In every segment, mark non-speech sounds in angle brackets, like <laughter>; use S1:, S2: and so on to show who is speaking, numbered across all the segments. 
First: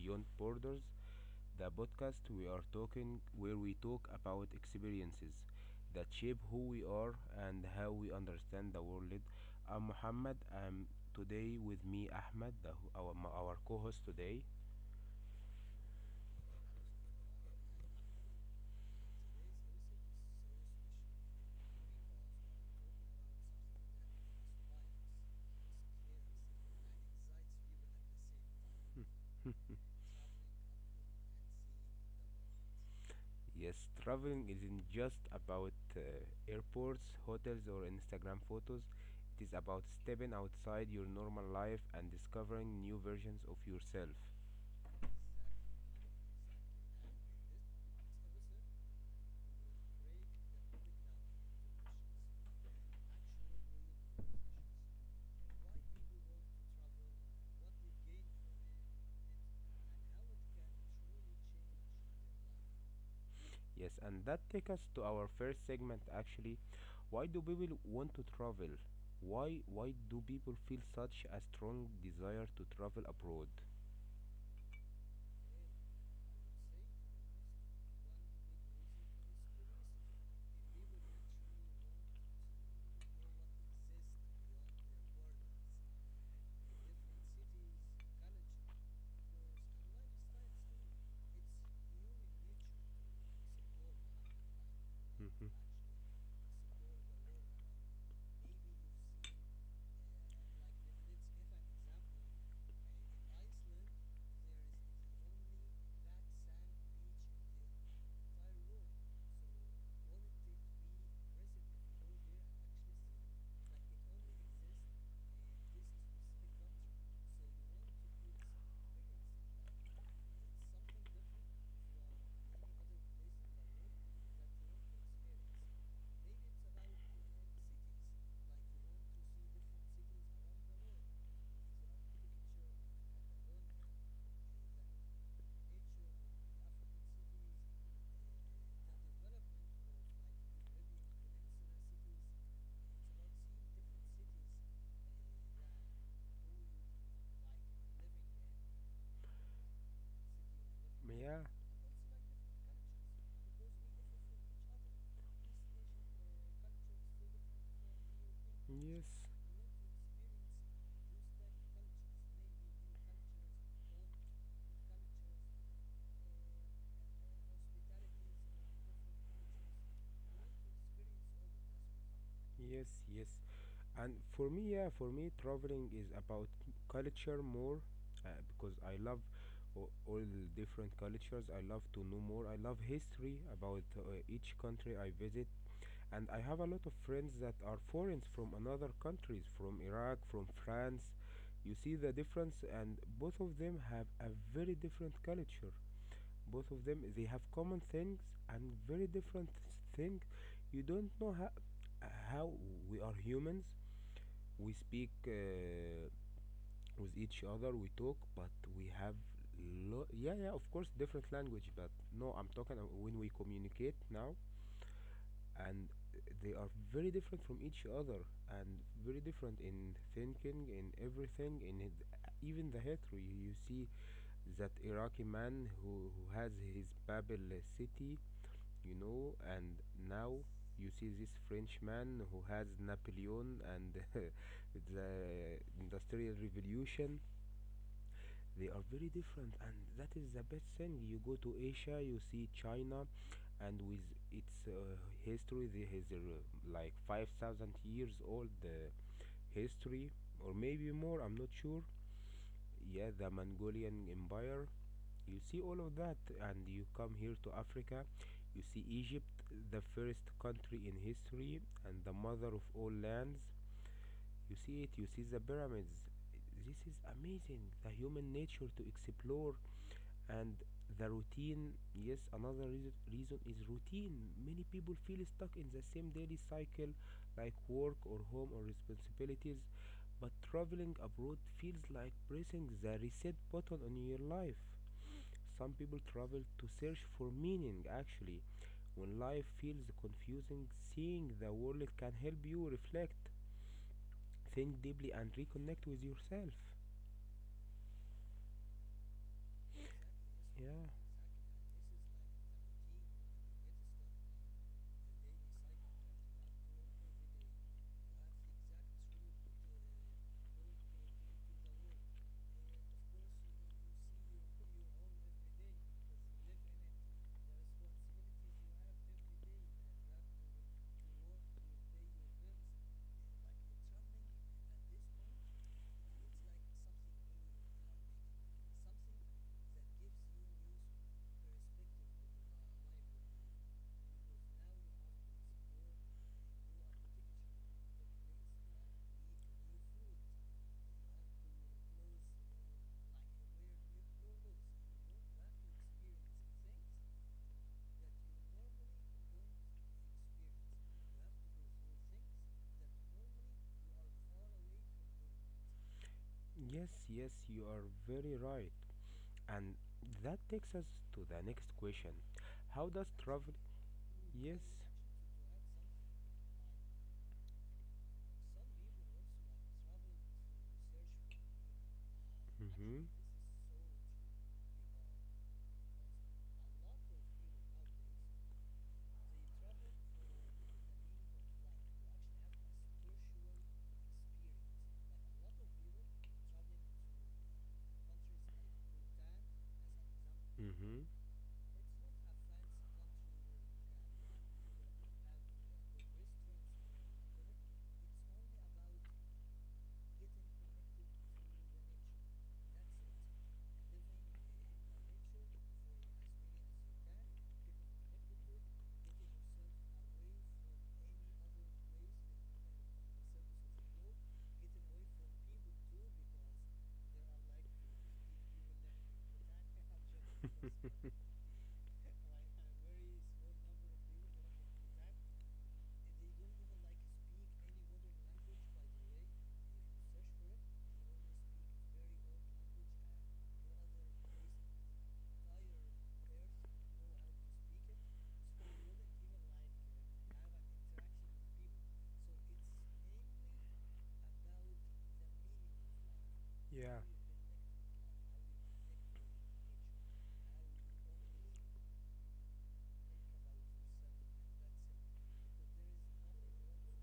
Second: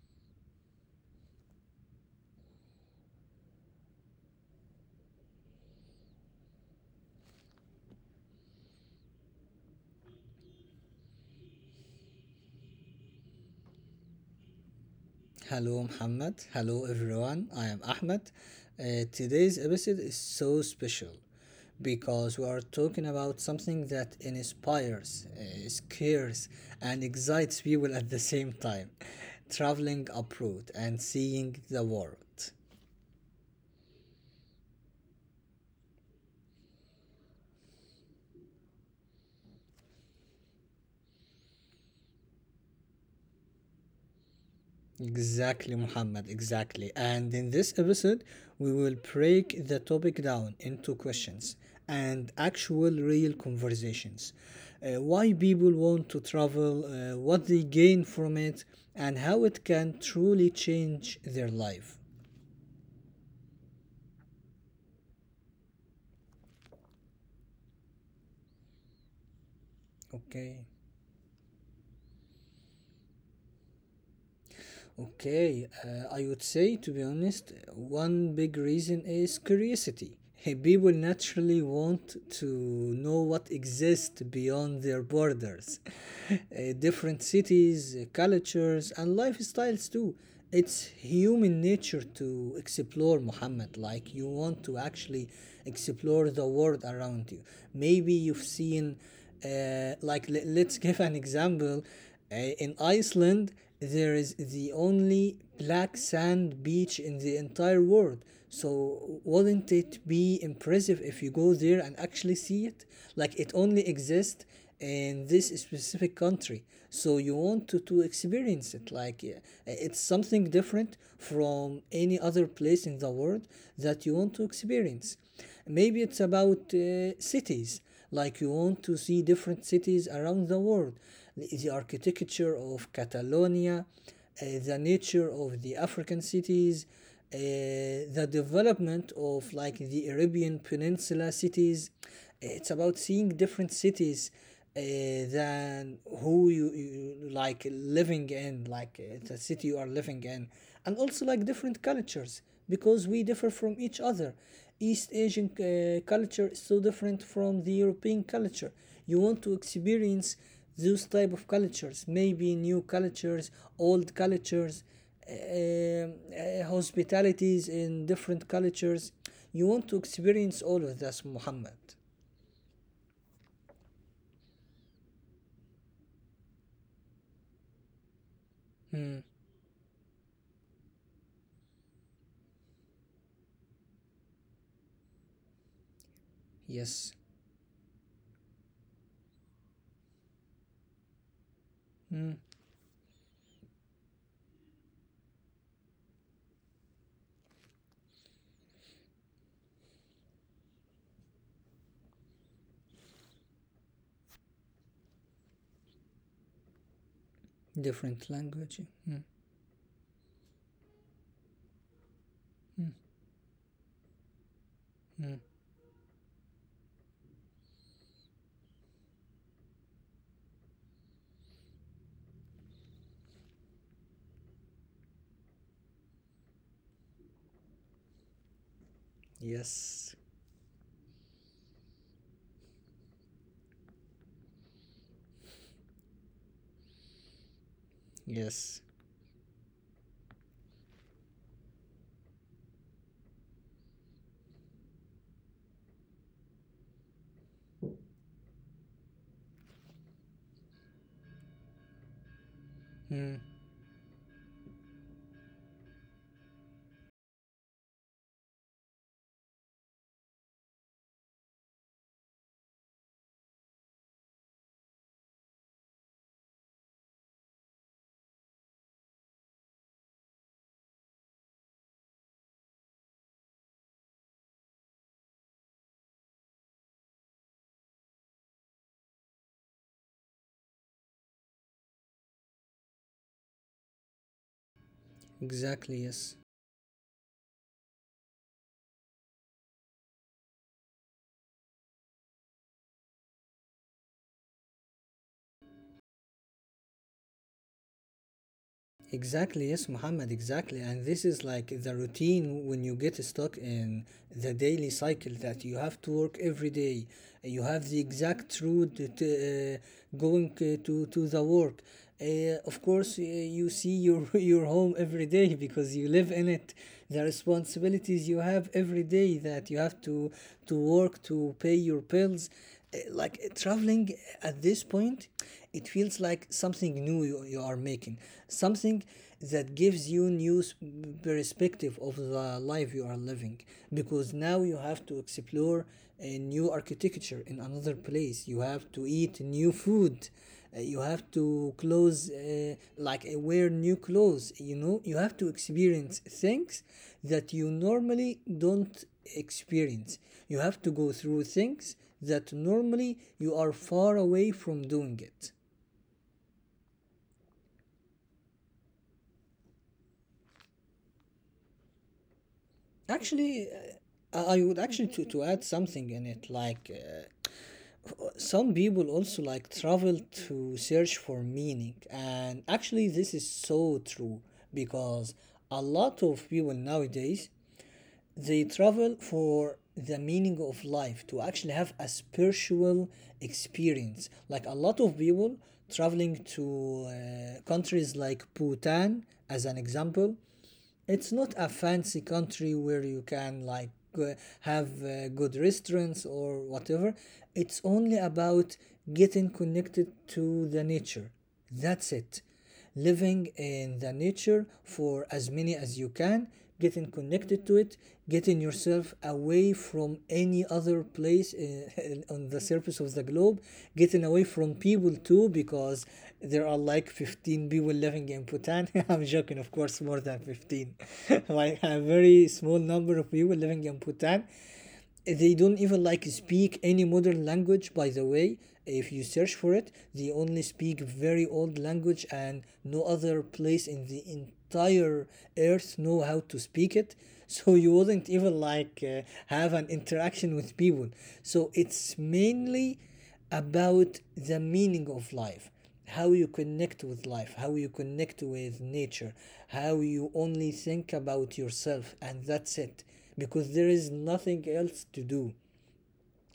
S1: Beyond Borders, the podcast we are talking where we talk about experiences that shape who we are and how we understand the world. I'm Muhammad, and today with me, Ahmed, our co host today.
S2: Hello, Muhammad. Hello, everyone. I am Ahmed. Today's episode is so special because we are talking about something that inspires, scares, and excites people at the same time, traveling abroad and seeing the world.
S1: Yes, traveling isn't just about airports, hotels, or Instagram photos. It is about stepping outside your normal life and discovering new versions of yourself.
S2: Exactly, Muhammad, exactly. And in this episode, we will break the topic down into questions and actual real conversations. Why people want to travel, what they gain from it, and how it can truly change their life.
S1: Yes, and that takes us to our first segment actually. Why do people want to travel? Why do people feel
S2: Okay.
S1: such a strong desire to travel abroad?
S2: Okay, I would say, to be honest, one big reason is curiosity. <laughs> People naturally want to know what exists beyond their borders. <laughs> Different cities, cultures, and lifestyles too. It's human nature to explore, Muhammad. Like, you want to
S1: Mhm.
S2: actually explore the world around you. Maybe you've seen let's <laughs> give an example in Iceland, there is the only black sand beach in the entire world. So, wouldn't it be impressive if you go there and actually see it? Like, it only exists in this specific country. So, you want to experience it. Like, it's something different from any other place in the world that you want to experience. Maybe it's about cities, like you want to see different cities around the world, the architecture of Catalonia, the nature of the African cities, uh, the development of like the Arabian Peninsula cities. It's about seeing different cities uh, than who you like living in, like the city you are living in,
S1: Yeah,
S2: and also like different cultures because we differ from each other. East Asian culture is so different from the European
S1: yes,
S2: culture. You want to experience those type of cultures, maybe new cultures, old cultures, hospitalities in different cultures. You want to experience all of this, Muhammad.
S1: yes, yes. And for me, traveling is about culture more because I love
S2: Mm,
S1: all different cultures. I love to know more. I love history about each country I visit. And I have a lot of friends that
S2: yes.
S1: are foreigners from another countries, from Iraq, from France. You see the difference,
S2: Mm,
S1: and both of them have a very different culture. Both of them they have common things and very different things. You don't know how we are humans. We speak with each other. We talk, but
S2: different
S1: we have
S2: language. Mm,
S1: yeah, yeah, of course, different language. But no, I'm talking when we communicate now,
S2: mm.
S1: and they are very different from each other, and very different in thinking, in everything in it. Even the history, you see that Iraqi man, who has his Babel city, and now
S2: Yes.
S1: you see this French man who has Napoleon and <laughs> the Industrial Revolution. They are very
S2: Yes.
S1: different, and that is the best thing. You go to Asia, you see China, and with its history, there is like 5,000 years old history, or maybe more, I'm not sure. Yeah, the
S2: Mm,
S1: Mongolian Empire. You see all of that, and you come here to Africa, you see Egypt, the first country in history, and the mother of all lands. You see it, you see the pyramids. This is amazing, the human nature to explore. And the routine, yes, another reason is routine. Many people feel stuck in the same daily cycle, like work or home or responsibilities, but traveling abroad feels like pressing the reset button on your life. Some people travel
S2: exactly.
S1: to
S2: Yes.
S1: search for meaning actually. When life feels confusing, seeing the world can help you reflect, think deeply, and reconnect with yourself.
S2: Exactly, yes, Muhammad,
S1: Yeah.
S2: exactly. And this is like the routine when you get stuck in the daily cycle that you have to work every day. You have the exact route to, going to the work. Of course, you see your, <laughs> your home every day because you live in it. The responsibilities you have every day that you have to work, to pay your bills, traveling at this point, it feels like something new. You are making something that gives you new perspective of the life you are living, because now you have to explore a new architecture in another place. You have to eat new food. You have to clothes, wear new clothes, you know. You have to experience things that you normally don't experience. You have to go through things that normally you are far away from doing it.
S1: Yes, yes, you are very right. And that takes us to the next question. How does travel.
S2: Actually, I
S1: Yes.
S2: would actually to add something in it. Like some people also like travel to search for meaning, and actually
S1: Mm-hmm.
S2: this is so true because a lot of people nowadays, they travel for the meaning of life, to actually have a spiritual experience. Like a lot of people traveling to countries like Bhutan, as an example.
S1: Mm-hmm.
S2: It's not a fancy country where you can like have good restaurants or whatever. It's only about getting connected to the nature. That's it, living in the nature for as many as you can, getting connected to it, getting yourself away from any other place <laughs> on the surface of the globe, getting away from people too, because there are like 15 people living in Bhutan. <laughs> I'm joking, of course, more than 15. <laughs> Like a very small number of people living in Bhutan. They don't even like speak any modern language, by the way. If you search for it, they only speak very old language, and no other place in the entire earth know how to speak it. <laughs> So you wouldn't even like have an interaction with people. So it's mainly about the meaning of life, how
S1: <laughs>
S2: you
S1: Yeah.
S2: connect with life, how you connect with nature, how you only think about yourself, and that's it, because there is nothing else to do.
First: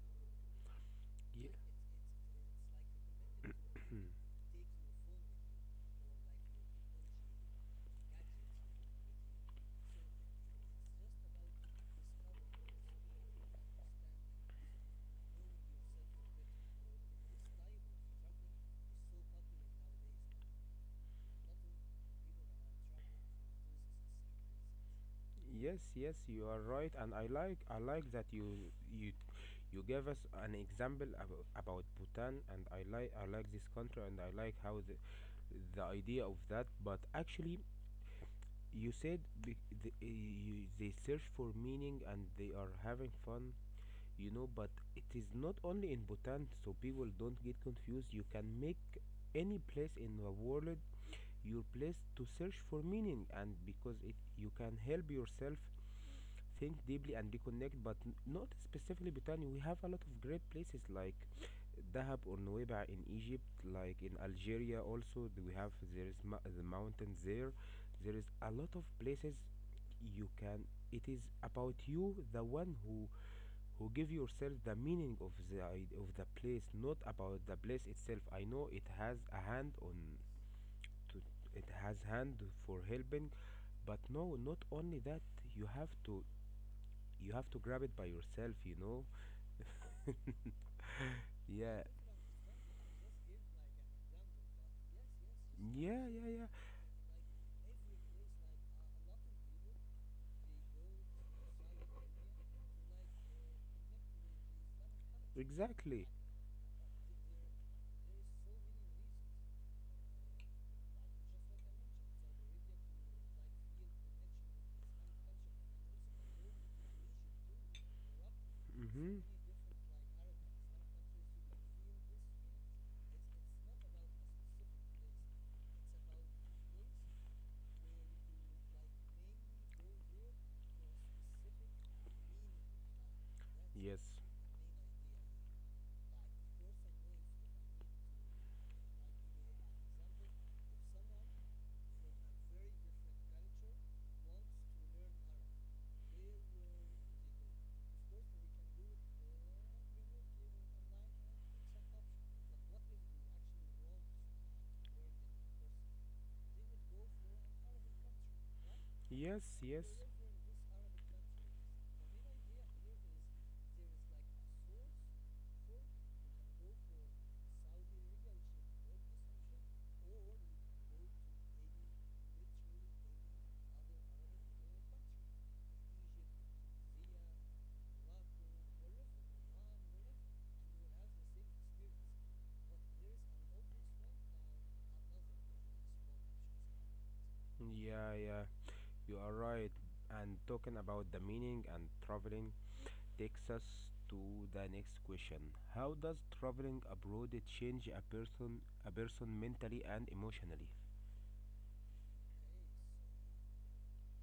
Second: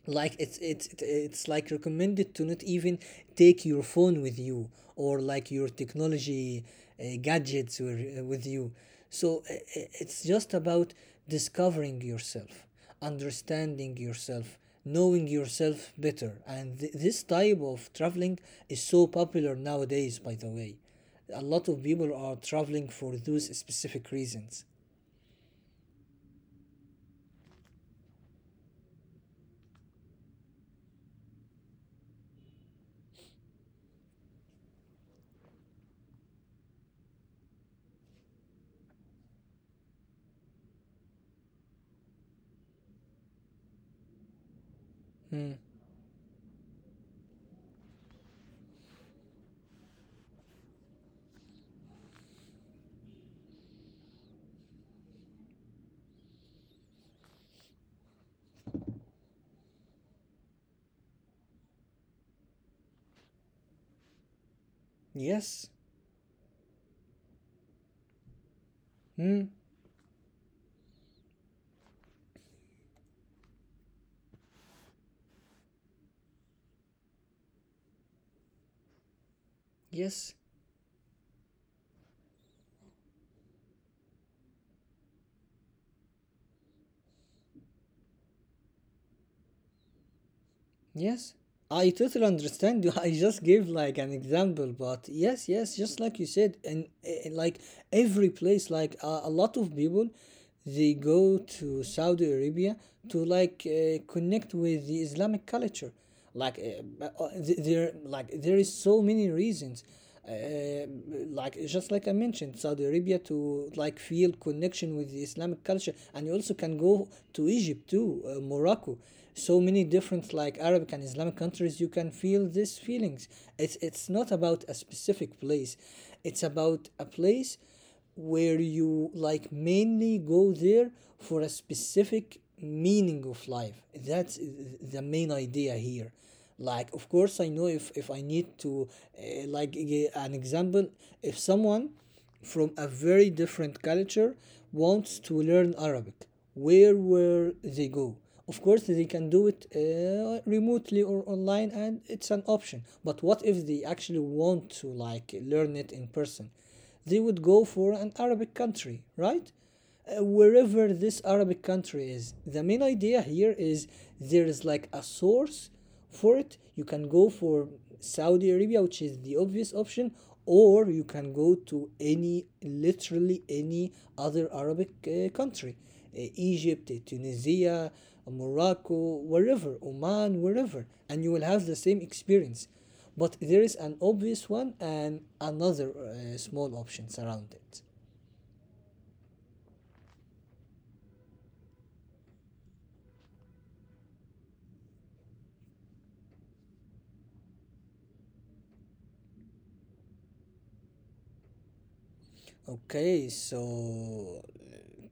S2: Like it's
S1: Ye-
S2: like recommended to not even take your phone with you, or like your technology, gadgets with you. So, it's just about discovering yourself, understanding yourself, knowing yourself better. And this type of traveling is so popular nowadays, by the way. A lot of people are traveling for those specific reasons.
S1: Yes, yes, you are right, and I like that you you gave us an example about Bhutan, and I like this country, and I like how the idea of that. But actually, you said, be, they search for meaning and they are having fun. But it is
S2: Hmm.
S1: not only in Bhutan, so people don't get confused. You can make any place in the world your place to search for meaning, and because it you can help yourself think deeply and reconnect, but not specifically Bhutan. We have a lot of great places like Dahab or Nuweiba in Egypt, like in Algeria also.
S2: Yes.
S1: Th- We have there is ma- the mountains there. There is a lot of
S2: Hmm.
S1: places you can. It is about you, the one who give yourself the meaning of the place, not about the place itself. I know it has a hand
S2: Yes.
S1: on to it has hand for helping, but no, not only that. You have to you have to grab it by yourself.
S2: Yes, I totally
S1: Yeah,
S2: understand you. <laughs> I just gave like an example, but yes, yes, just like you
S1: yeah,
S2: said.
S1: yeah,
S2: And
S1: yeah,
S2: like every place, like a lot of people, they go to Saudi Arabia to like connect with the Islamic culture. Like
S1: exactly.
S2: there like there is so many reasons, uh, like just like I mentioned Saudi Arabia to like feel connection with the Islamic culture. And you also can go to Egypt too, Morocco, so
S1: Mm-hmm.
S2: many different like Arabic and Islamic countries you can feel these feelings. It's not about a specific place, it's about a place where you like mainly go there for a specific meaning of life. That's
S1: Yes,
S2: the main idea here. Like, of course, I know, if I need to, an example, if someone from a very different culture wants to learn Arabic, where will they go? Of course they can do it remotely or online, and it's an option. But what if they actually want to like learn it in person? They would go for an Arabic country, right?
S1: yes, yes.
S2: Wherever this Arabic country is. The main idea here is there is like a source for it. You can go for Saudi Arabia, which is the obvious option, or you can go to any, literally any other Arabic country, Egypt, Tunisia, Morocco, wherever, Oman, wherever, and you will have the same experience. But there is an obvious one and another small options around it.
S1: Yeah, yeah, you are right. And talking about the meaning and traveling, takes us to the next question. How does traveling abroad change a person mentally and emotionally?
S2: Okay, so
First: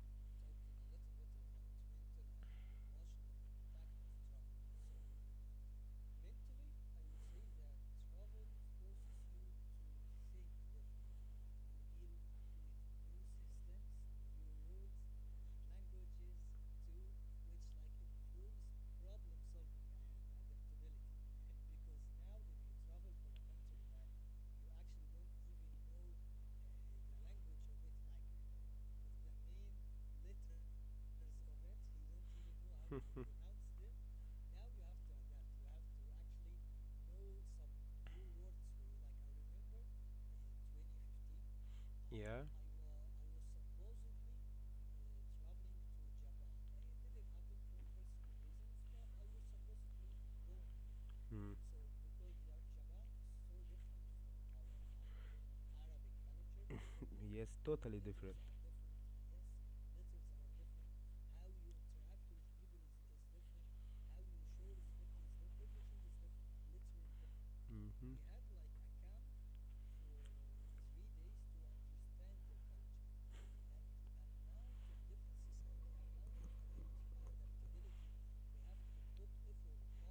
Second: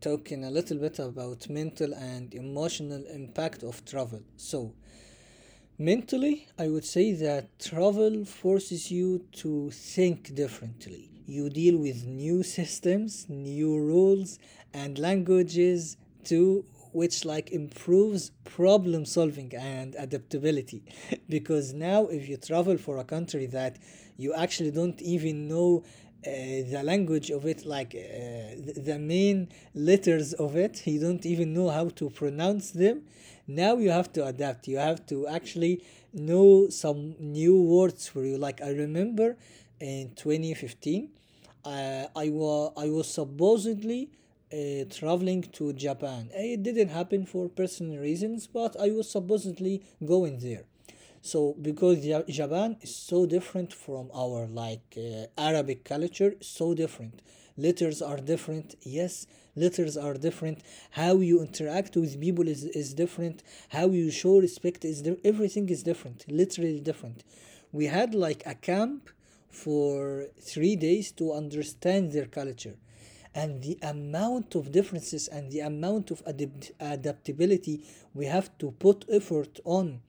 S2: talking a little bit about mental and emotional impact of travel. So mentally, I would say that travel forces you to think differently. You deal with new systems, new rules, and languages too, which like improves problem solving and adaptability. <laughs> Because now, if you travel for a country that you actually don't even know the language of it, like the main letters of it, you don't even know how to pronounce them.
S1: <laughs>
S2: Now you have to adapt. You have to actually know some new words for you. Like I remember in 2015,
S1: Yeah.
S2: I was supposedly traveling to Japan. It didn't happen for personal reasons, but I was supposedly going there.
S1: Hmm.
S2: So because Japan is so different from our like Arabic culture, so different.
S1: Yes, totally
S2: Letters are
S1: different.
S2: different, yes. Letters are different. How you interact with people is different. How you show respect everything is different, literally different. We
S1: Hmm.
S2: had like a camp for 3 days to understand their culture. And the amount of differences and the amount of adaptability we have to put effort on,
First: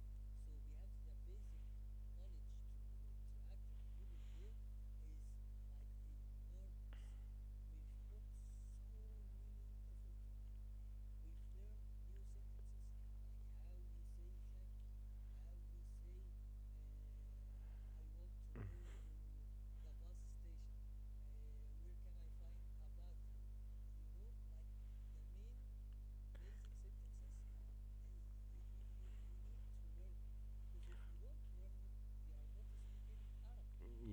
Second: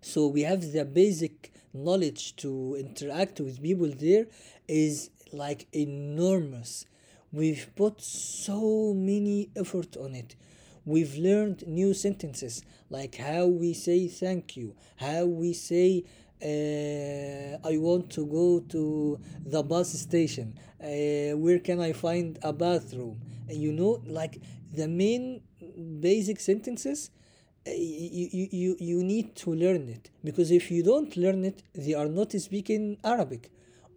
S2: so we have the basic knowledge to interact with people there, is like enormous. We've put so many effort on it. We've learned new sentences, like how we say thank you, how we say I want to go to the bus station, where can I find a bathroom, you know, like the main basic sentences. You need to learn it, because if you don't learn it, they are not speaking Arabic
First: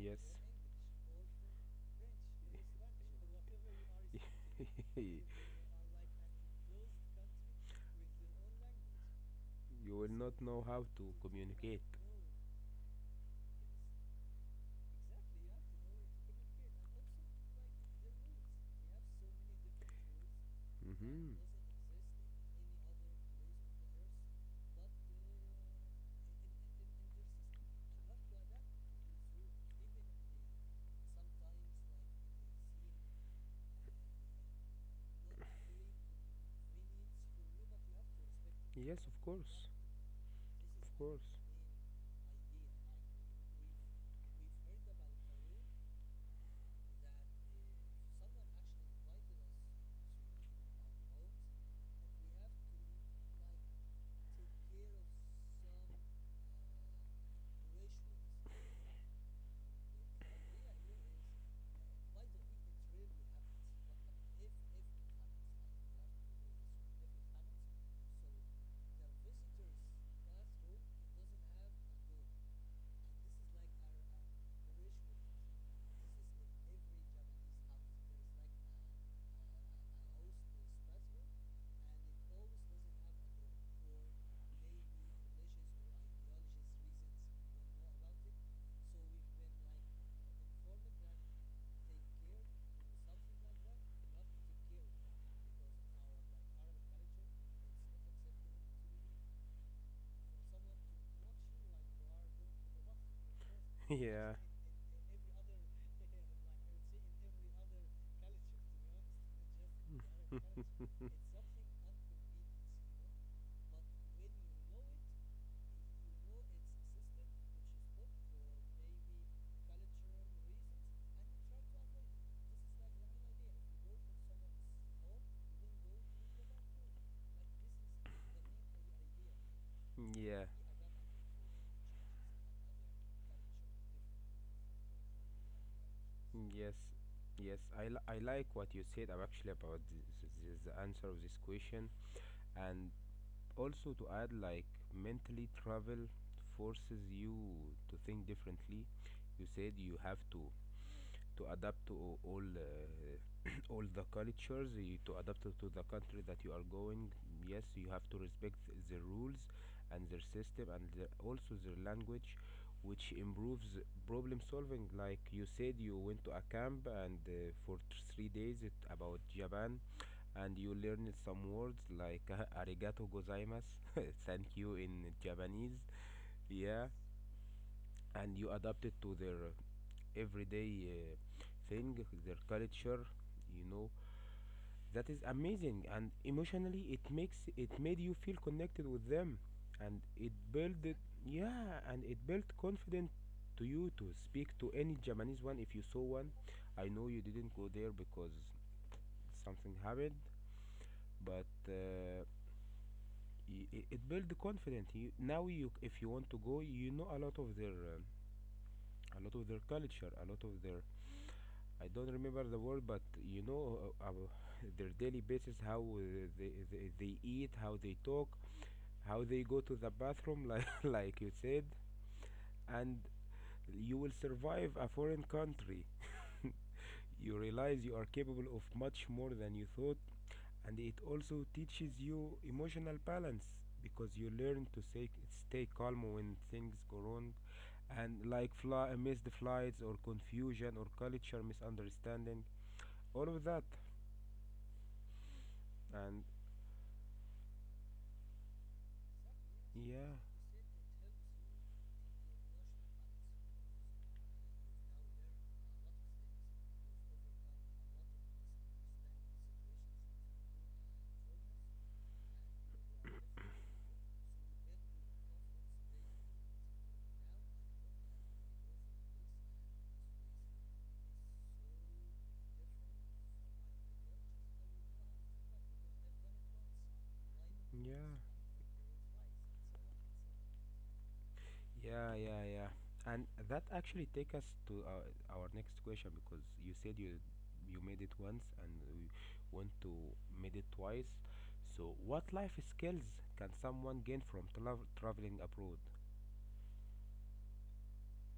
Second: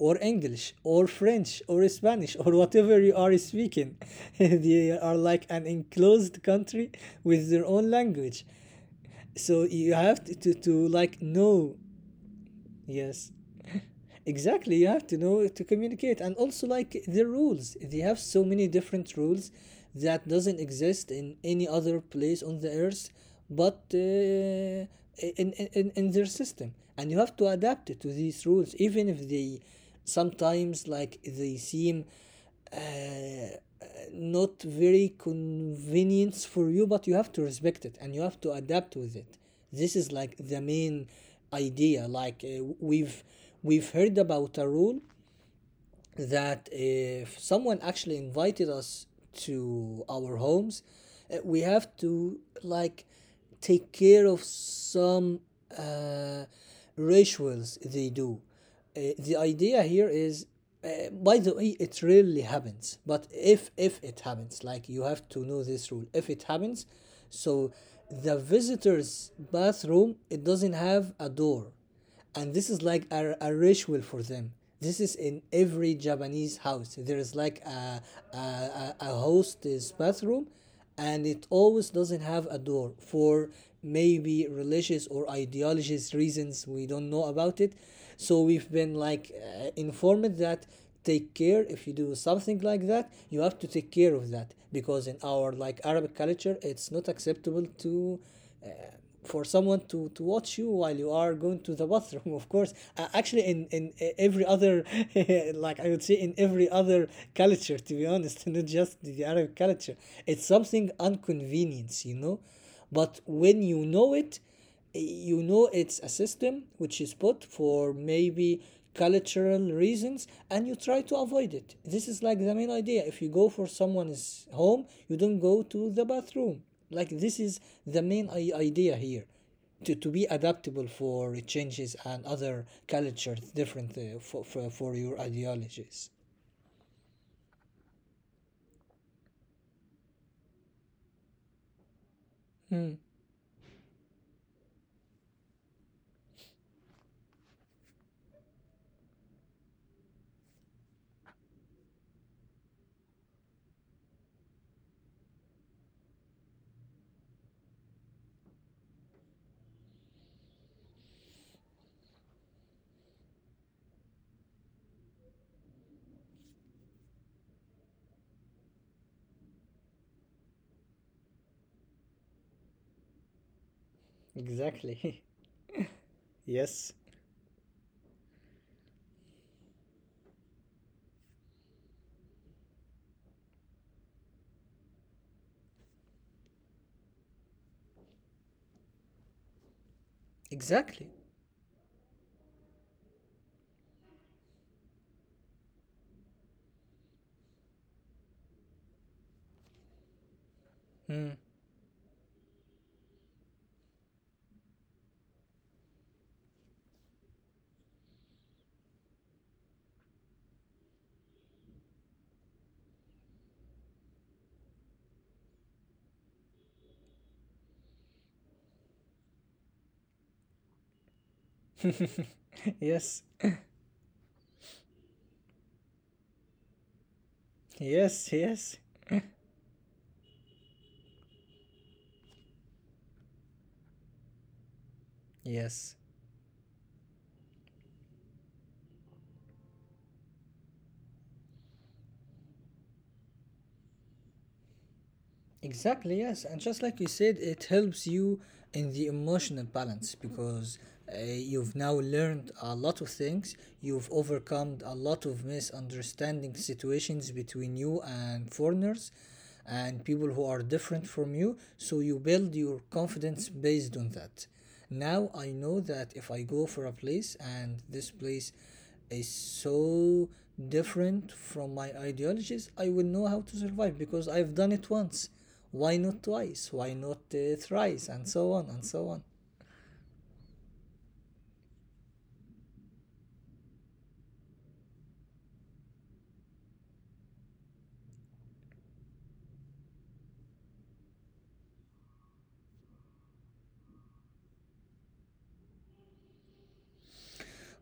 S2: or English or French or Spanish or whatever you are speaking. <laughs>
S1: <laughs>
S2: They are like an enclosed country with their own language.
S1: You
S2: So
S1: will not
S2: you have
S1: know how to
S2: to like
S1: communicate.
S2: know. Yes. Exactly, you have to know to communicate, and also like the rules. They have so many different rules that doesn't
S1: Hmm.
S2: exist in any other place on the earth but in their system. And you have to adapt to these rules, even if they sometimes like they seem uh, not very convenience for you, but you have to respect it and you have
S1: Yes,
S2: to
S1: of
S2: adapt with
S1: course.
S2: it. This is like
S1: Of
S2: the
S1: course.
S2: main idea. Like we've heard about a rule that if someone actually invited us to our homes, we have to like take care of some uh, rituals they do. The idea here is, by the way, it rarely happens. But if it happens, like you have to know this rule. If it happens, so the visitor's bathroom it doesn't have a door, and this is like a ritual for them. This is in every Japanese house. There is like a host's bathroom, and it always doesn't have a door for maybe religious or ideologies reasons we don't know about it. So we've been like informed that take care. If you do something like that, you have to take care of that, because in our like Arab culture it's not acceptable to, for someone to watch you while you are going to the bathroom. <laughs> Of course, actually in,
S1: <laughs> Yeah.
S2: in every other <laughs> like I would say in every other culture, to be honest, <laughs> not just the Arab culture. It's something inconvenience, you know.
S1: <laughs>
S2: But when you know it, you know it's a system which is put for maybe cultural reasons, and you try to avoid it. This is like the main idea. If you go for someone's home, you don't go to the bathroom. Like this is the main idea here, to be
S1: Yeah.
S2: adaptable for changes and other cultures different, for your ideologies.
S1: Yes. Yes. I like what you said actually about the answer of this question. And also to add, like, mentally travel forces you to think differently. You said you have to adapt to <clears throat> all the cultures, to adapt to the country that you are going. Yes, you have to respect the rules and their system, and also their language, which improves problem solving. Like you said, you went to a camp and for three days, about Japan, and you learned some words like <laughs> arigato gozaimasu <laughs> thank you in
S2: Exactly.
S1: Japanese.
S2: <laughs>
S1: Yeah.
S2: Yes,
S1: And you adapted to their everyday thing, their culture, you know. That is amazing, and emotionally, it made you feel connected with them, and
S2: exactly.
S1: yeah, and it built confidence to you to speak to any Japanese one if you saw one. I know you didn't go there because something happened, but
S2: Hmm.
S1: it built the confidence. Now you, if you want to go, you know a lot of their, culture, a lot of their I don't remember the word, but you know, uh, uh, <laughs> their daily basis, how they eat, how they talk, how they go to the bathroom, like <laughs> like you said, and
S2: <laughs> Yes,
S1: you will survive a foreign country. You realize you are capable of
S2: yes.
S1: much
S2: Yes,
S1: more than you thought, and it also teaches you emotional balance because you learn to stay calm
S2: yes.
S1: when things go wrong, and like missed flights or confusion or culture misunderstanding, all of that, and
S2: Exactly, yes. And just like you said, it helps you in the emotional
S1: yeah,
S2: balance because you've now learned a lot of things. You've overcome a lot of misunderstanding situations between you and foreigners and people who are different from you. So you build your confidence based on that. Now I know that if I go for a place and this place is so different from my ideologies, I will know how to survive because I've done it once. Why not twice? Why not
S1: yeah,
S2: thrice? And so on, and so on.
S1: yeah, yeah, yeah. And that actually take us to our next question, because you said you made it once and we want to made it twice. So, what life skills can someone gain from traveling abroad?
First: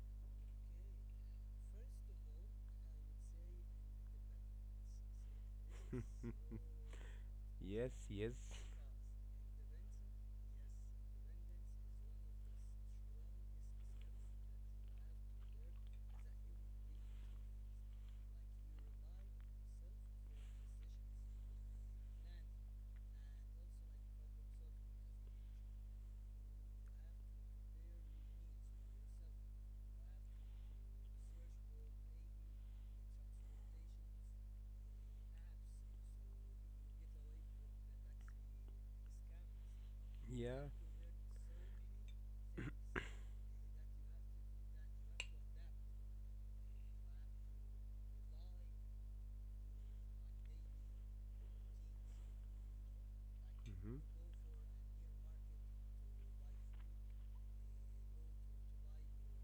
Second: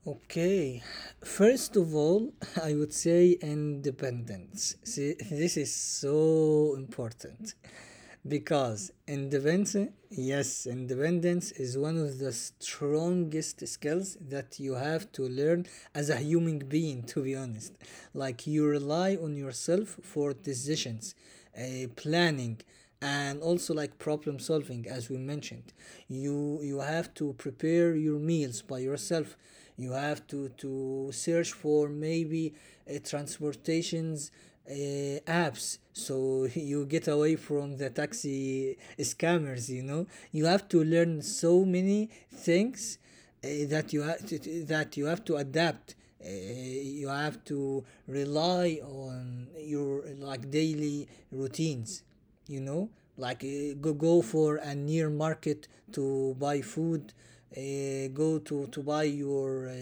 S2: Okay, first of all, <laughs> I would say independence. See, this is
S1: <laughs>
S2: so important
S1: Yes, yes,
S2: because independence, yes, independence is one of the strongest skills that you have to learn as a human being, to be honest. Like you rely on yourself for decisions, planning, and also like problem solving, as we mentioned. You have to prepare your meals by yourself. You have to search for maybe transportations, apps, so <laughs> you get away from the taxi scammers, you know. You have to
S1: yeah.
S2: learn so many things that you have to, that you have to adapt. You have to rely on your like daily routines, you know, like go
S1: Hmm.
S2: go for a near market to buy food, uh, go to buy your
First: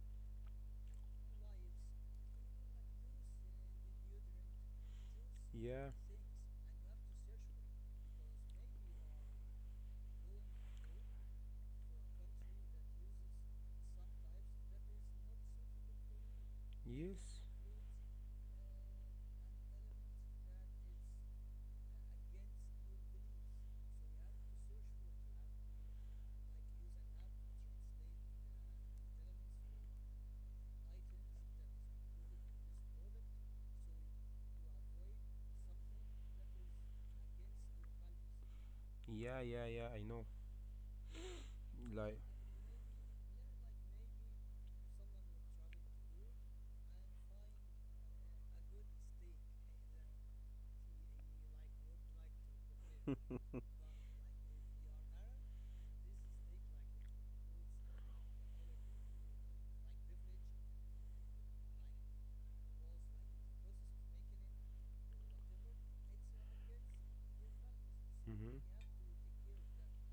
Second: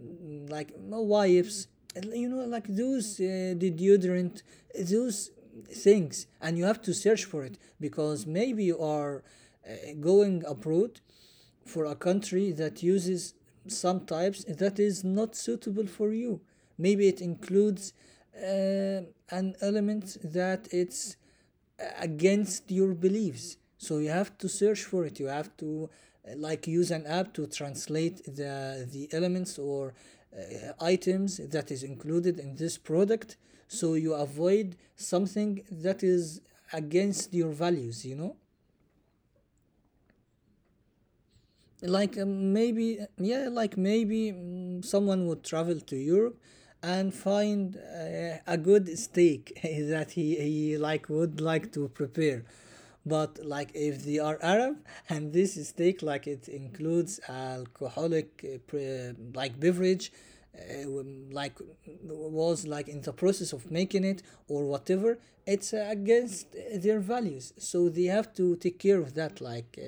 S2: like no wipes, you know, like those deodorant, those
S1: Yeah.
S2: things. And you have to search for it because maybe you are uh, going abroad for a country that uses some types that is not suitable for you. Maybe it
S1: Yes.
S2: includes uh, an element that it's against your beliefs, so you have to search for it. You have to like use an app to translate the elements or uh, items that is included in this product, so you avoid something that is against your values, you know.
S1: Yeah, yeah, yeah. I know.
S2: Like
S1: Like,
S2: maybe, yeah, like maybe, someone would travel to Europe and find a good steak <laughs> that he like would like to prepare. But like if they are Arab and this steak like it includes alcoholic like beverage like was like in the process of making it or whatever, it's against their values, so they have
S1: mhm.
S2: to take care of that. Like uh,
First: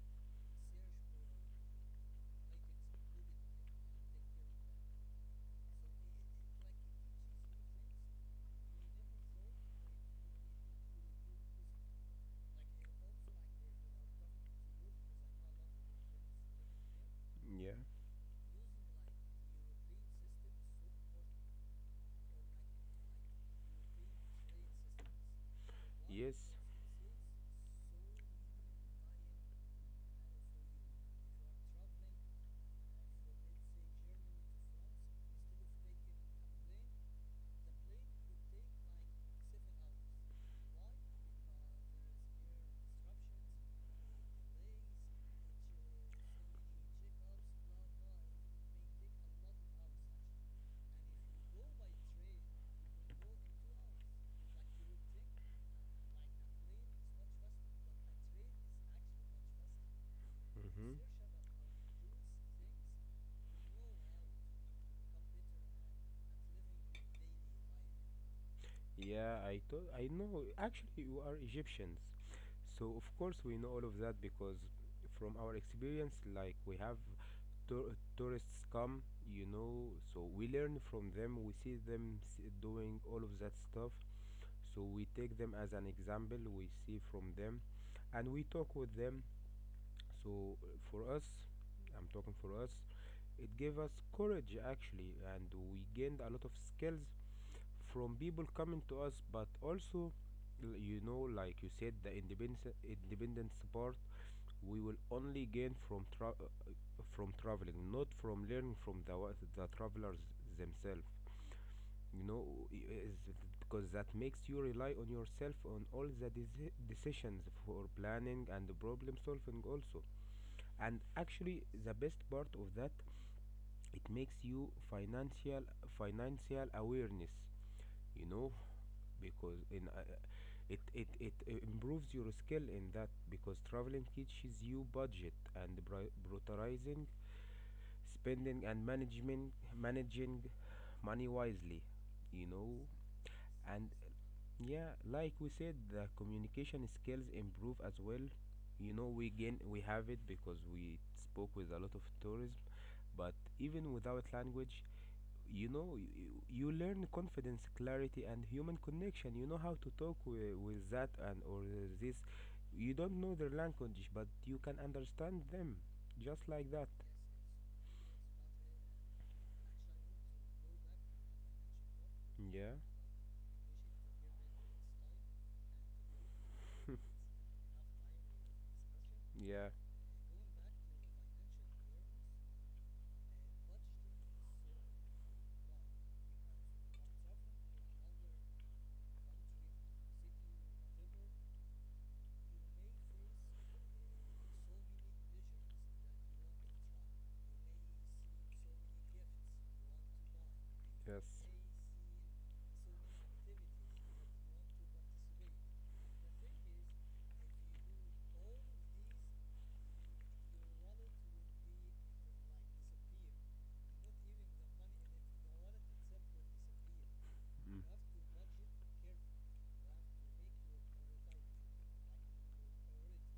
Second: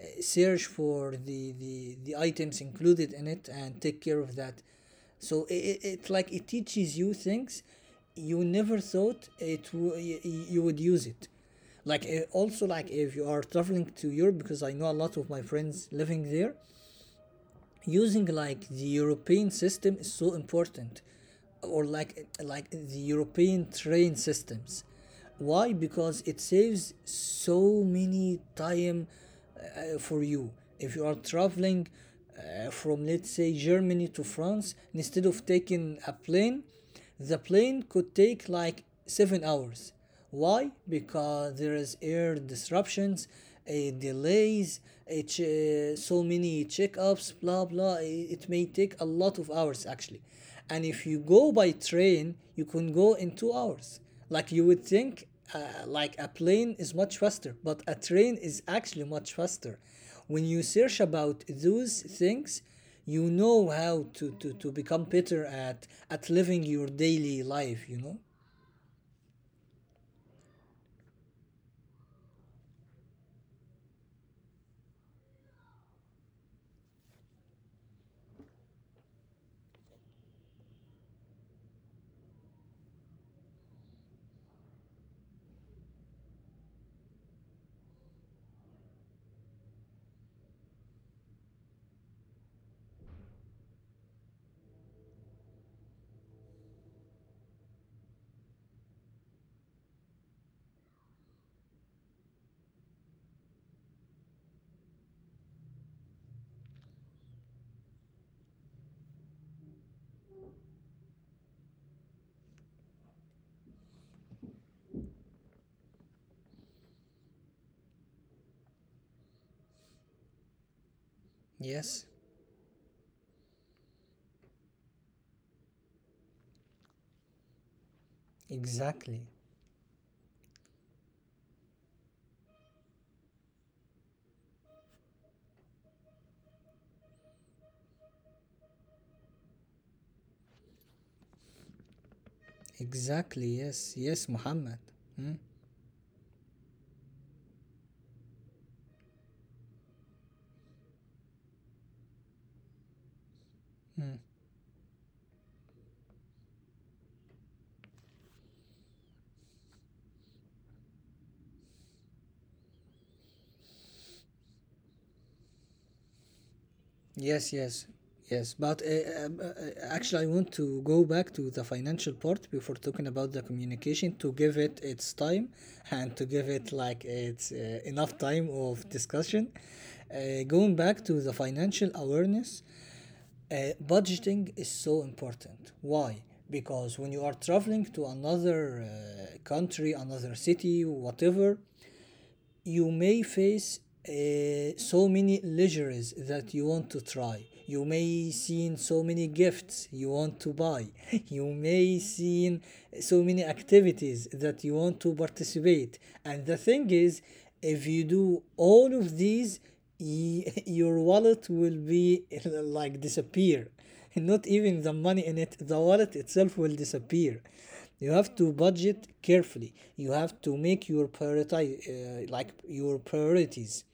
S2: uh, search for the items included in it and take care of that. So it like it teaches you things you never thought it w- y- y- you would use it. Like also like if you are traveling to Europe, because I know a lot of my friends living there,
S1: Yeah.
S2: using like the European system is so important, or like the European train systems. Why? Because
S1: Yes.
S2: it saves so many time for you. If you are traveling from, let's say, Germany to France, instead of taking a plane, the plane could take like 7 hours. Why? Because there is air disruptions, a delays, so many checkups, blah blah. It may take a lot of hours actually. And if you go by train, you can go in 2 hours. Like you would think, like a plane is much faster, but a train is actually much faster. When you search
S1: Mhm.
S2: about those things, you know how to become better at living your daily life, you know.
S1: Yeah, I thought I know. Actually, you are Egyptians, so of course we know all of that because from our experience, like we have tourists come, so we learn from them, we see them doing all of that stuff, so we take them as an example, we see from them, and we talk with them. So for us, I'm talking for us, it gave us courage actually, and we gained a lot of skills from people coming to us. But also, like you said, the independence part we will only gain from from traveling, not from learning from the travelers themselves you know is because that makes you rely on yourself on all the decisions, for planning and problem solving also. And actually
S2: Yes,
S1: the best part of that, it makes you financial awareness you know
S2: exactly.
S1: because in it, it it improves your skill in that, because traveling teaches you budget and prioritizing spending and management managing money wisely you know
S2: Exactly. Yes, yes,
S1: and
S2: Muhammad.
S1: yeah,
S2: Hmm.
S1: like we said, the communication skills improve as well. We have it because we spoke with a lot of tourism, but
S2: Hmm.
S1: even without language, you know you, you learn confidence, clarity, and human connection. You know how to talk with that, and or this you don't know their language, but you can understand them, just like that.
S2: Yes, yes. Yes, but actually I want to go back to the financial part before talking
S1: Yeah,
S2: about the communication, to give it its time and to give it like it's enough time of discussion.
S1: yeah.
S2: Going back to the financial awareness, budgeting is so important. Why? Because when you are traveling to another country, another city, whatever, you may face uh, so many luxuries that you want to try. You may see so many gifts you want to buy. <laughs> You
S1: Yes.
S2: may see so many activities that you want to participate. And the thing is, if you do all of these, y- <laughs> your wallet will be <laughs> like disappear. <laughs> Not even the money in it, the wallet itself will disappear. You have to budget carefully. You have to make your prioritize, like, your priorities.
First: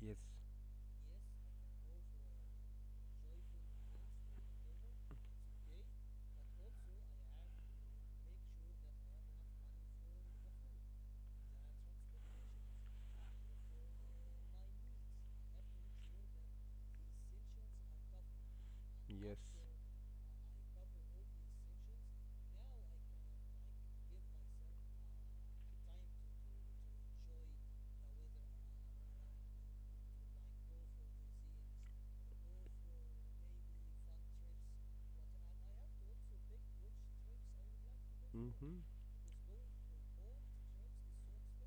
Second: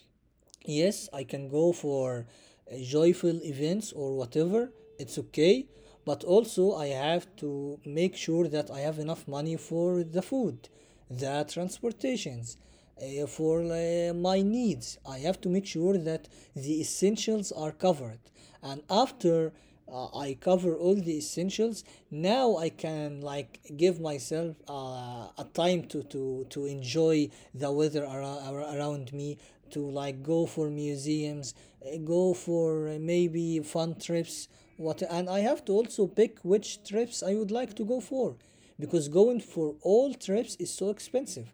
S1: Mm. Yes,
S2: Yes, I can go for joyful events or whatever, it's okay, but also I have to make sure that I have enough money for the food, the transportations, for my needs. I have to make sure that the essentials are covered, and
S1: yes.
S2: after I cover all the essentials, now I can like give myself a time to to enjoy the weather around, around me, to like go for museums, go for maybe fun trips. What, and I have to also pick which trips I would like to go for,
S1: Mm-hmm.
S2: because going for all trips is so expensive.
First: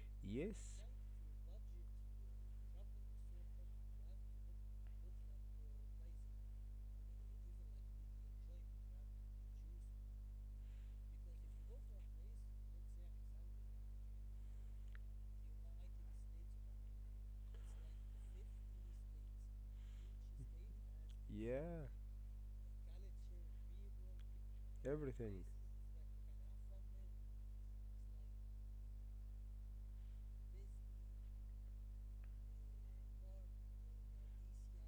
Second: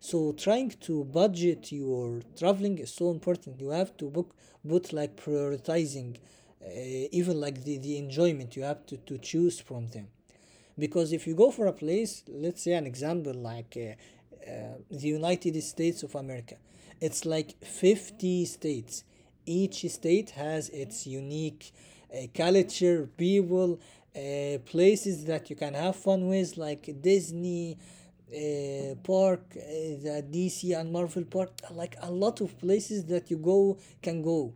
S2: So trying
S1: Yes.
S2: to budget your traveling is so important. You have to book both, like, prioritizing uh, even like the enjoyment. You have to choose from them, because if you go for a place, let's say, an example, like the United States of America, it's like 50 states. Each state has its
S1: Yeah.
S2: unique culture, people,
S1: Everything.
S2: places that you can have fun with, like Disney park, the DC and Marvel park, like a lot of places that you go can go.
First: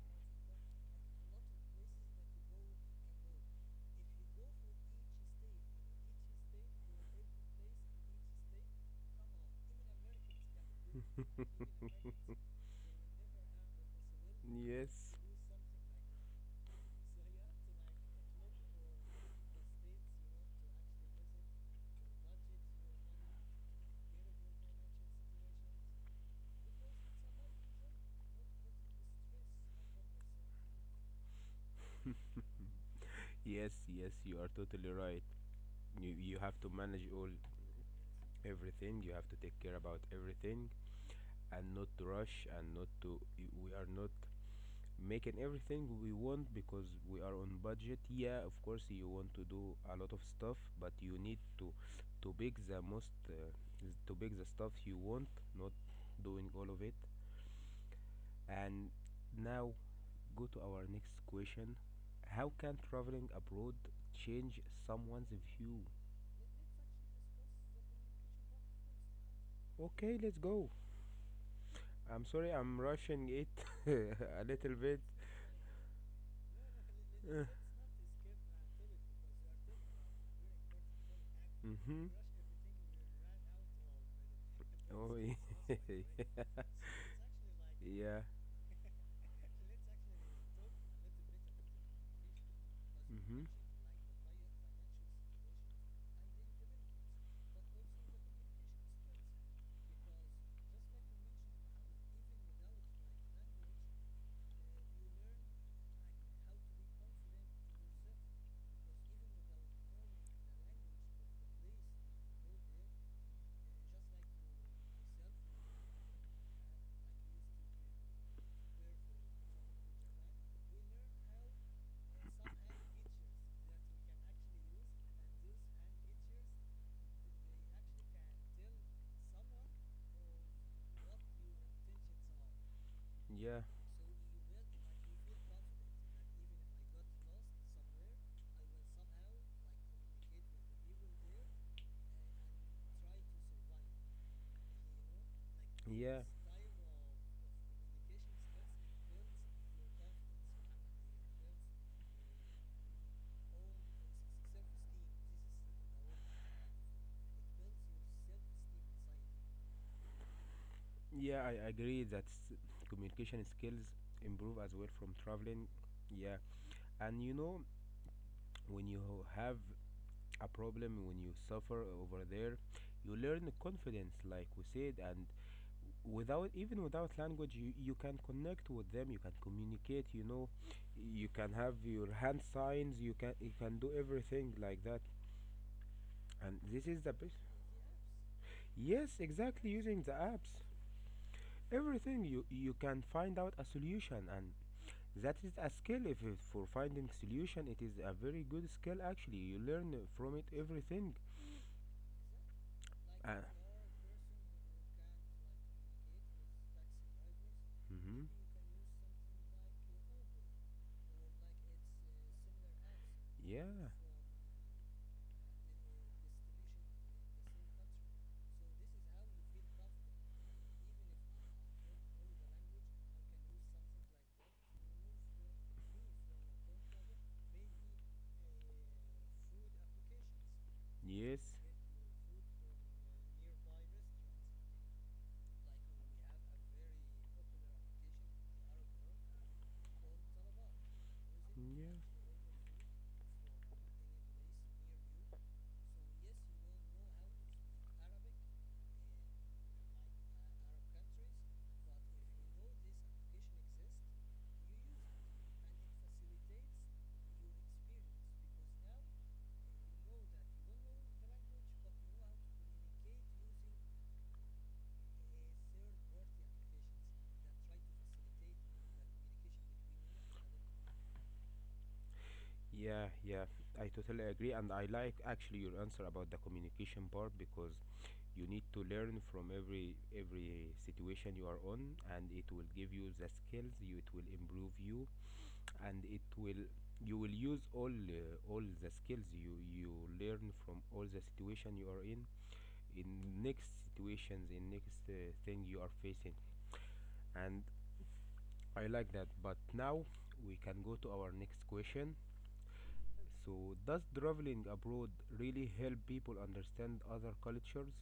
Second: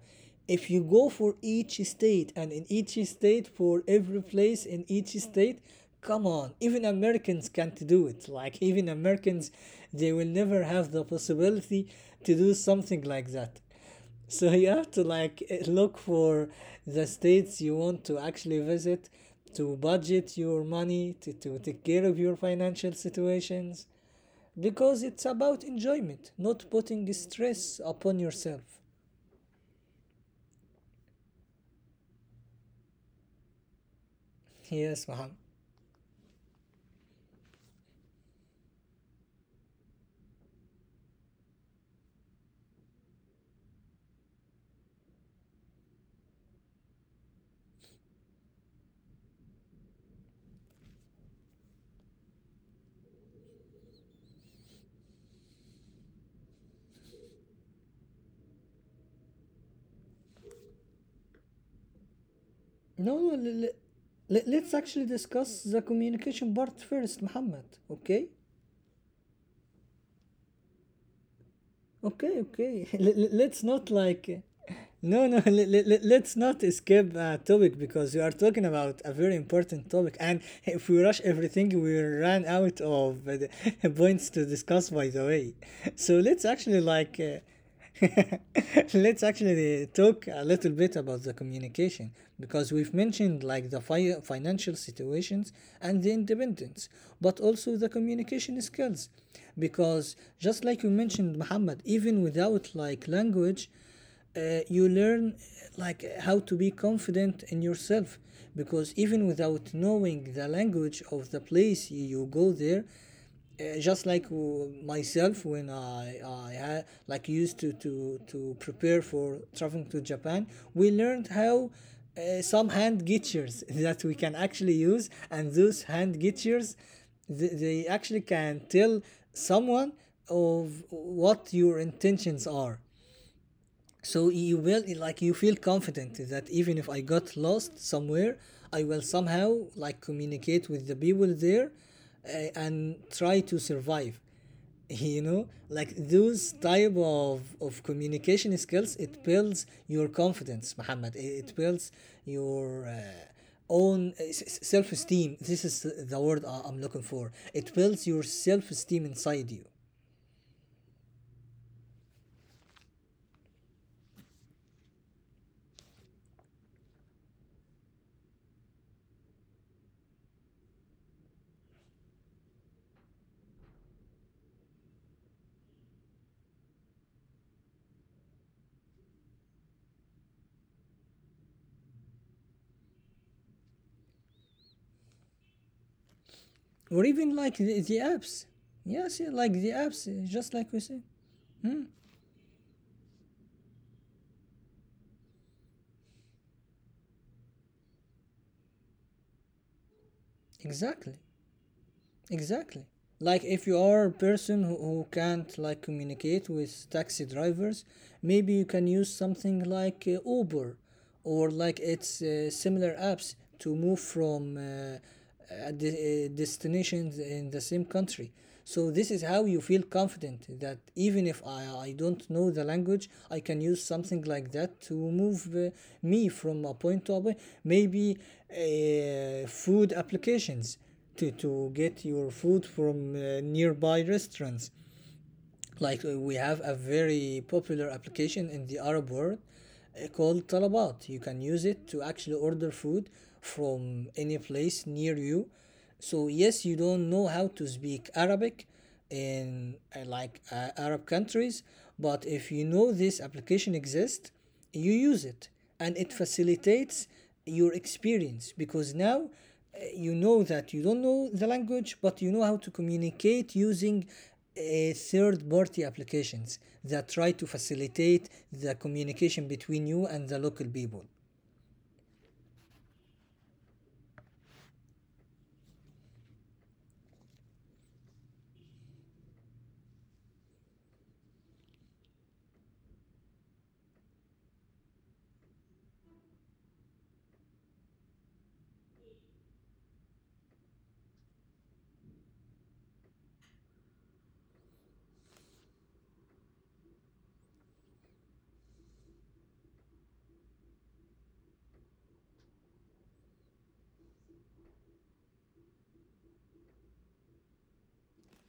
S2: If you go for each state, and in each state for every place in each state, come on, even Americans can't do it. Like even Americans, they will never have the
S1: <laughs>
S2: possibility to do something like that. So you have to
S1: Yes.
S2: like look for the states you want to actually visit, to budget your money, to take care of your financial situations, because it's about enjoyment, not putting stress upon yourself.
S1: Yes, yes, you are totally
S2: Yes,
S1: right.
S2: Muhammad.
S1: You have to manage all everything. You have to take care about everything and not to rush and not to. We are not making everything we want because we are on budget. Yeah, of course you want to do a lot of stuff, but you need to pick the most uh, to pick the stuff you want, not doing all of it. And now go to our next question. How can
S2: No,
S1: traveling
S2: no,
S1: abroad change
S2: let's actually
S1: someone's
S2: discuss the
S1: view?
S2: communication part first, Muhammad, okay?
S1: Okay, let's go. I'm
S2: Okay,
S1: sorry, I'm
S2: okay. <laughs>
S1: rushing it
S2: Let's not like.
S1: <laughs> a little bit.
S2: No, no, <laughs> let's not skip a
S1: Uh,
S2: topic because we are talking about a very important topic. And if we rush everything, we
S1: Mm-hmm.
S2: run out of the <laughs> points to discuss, by
S1: Oh,
S2: the way.
S1: yeah.
S2: <laughs> So let's
S1: <laughs>
S2: actually like
S1: Yeah.
S2: <laughs> let's actually talk a little bit about the communication, because we've mentioned
S1: Mm-hmm.
S2: like the financial situations and the independence, but also the communication skills. Because just like you mentioned, Muhammad, even without like language, you learn like how to be confident in yourself, because even without knowing the language of the place you go there, just like myself, when I like used to prepare for traveling to Japan, we learned how some hand gestures <laughs> that we can actually use, and those hand gestures they actually can tell someone of what your intentions are.
S1: Yeah.
S2: So you will like you feel confident that even if I got lost somewhere, I will somehow like communicate with the people there and try to survive, you know. Like those
S1: Yeah.
S2: type of communication skills, it builds your confidence, Muhammad. It builds your own self-esteem. This is the word I'm looking for. It builds your self-esteem inside you.
S1: Yeah, I agree that communication skills improve as well from traveling. Yeah, and when you have a problem, when you suffer over there, you learn confidence like we said. And without even without language, you can connect with them, you can communicate. You can have your hand signs, you can do everything like that.
S2: Or
S1: And
S2: even
S1: this is
S2: like
S1: the best.
S2: the apps. Yes, yeah, like the
S1: Yes,
S2: apps,
S1: exactly, using
S2: just
S1: the
S2: like we say.
S1: apps. Everything, you can find out a solution. And that is a skill. If it, for finding solution it is a very good skill actually, you learn from it
S2: Exactly.
S1: everything.
S2: Exactly. Like if you
S1: Uh,
S2: are a person who can't like communicate with taxi drivers, maybe you
S1: mhm.
S2: can use something like Uber or like its similar apps to move
S1: Yeah.
S2: from destinations in the same country. So this is how you feel confident that even if I don't know the language, I can use something like that to move me from a point to a point. Maybe food applications to get
S1: Yes.
S2: your food from nearby restaurants. Like we have a very popular application in the Arab world called Talabat. You can use it to actually
S1: Yeah.
S2: order food from any place near you. So yes, you don't know how to speak Arabic in Arab countries, but if you know this application exists, you use it and it facilitates your experience because now you know that you don't know the language but you know how to communicate using uh, third party applications that try to facilitate the communication between you and the local people.
S1: Yeah, yeah, I totally agree, and I like actually your answer about the communication part because you need to learn from every situation you are on, and it will give you the skills. It will improve you, and it will you will use all the skills you learn from all the situation you are in in next situations in next thing you are facing. And I like that, but now we can go to our next question. So does traveling abroad really help people understand other cultures?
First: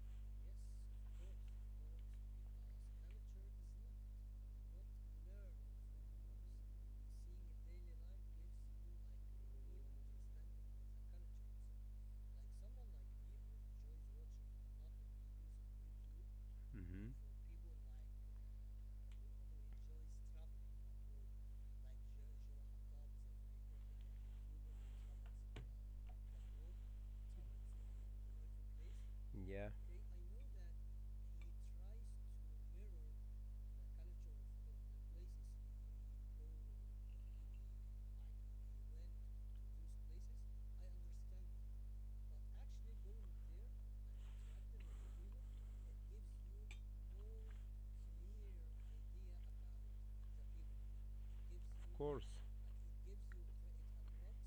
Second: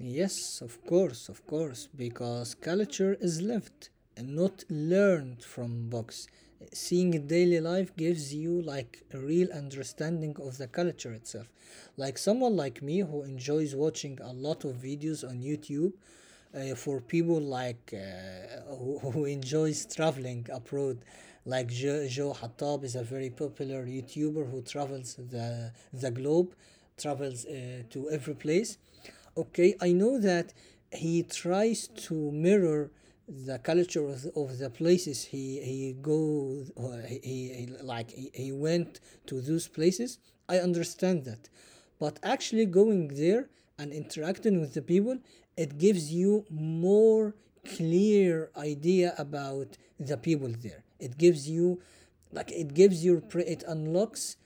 S2: Yes, of course, because culture is lived and not learned from books. Seeing daily life gives you like a real understanding of the culture itself. Like someone like me who enjoys watching a lot of videos on YouTube,
S1: Mm-hmm.
S2: for people who, <laughs> who enjoys traveling abroad like Joe Hattab is a very popular YouTuber who travels the globe, travels to every place.
S1: Yeah,
S2: Okay, I know that he tries to mirror the culture of of the places he go or he- like he went to those places. I understand that, but actually going there and interacting with the people, it gives you more clear idea about the people there. It gives you
S1: of course.
S2: like it gives your it unlocks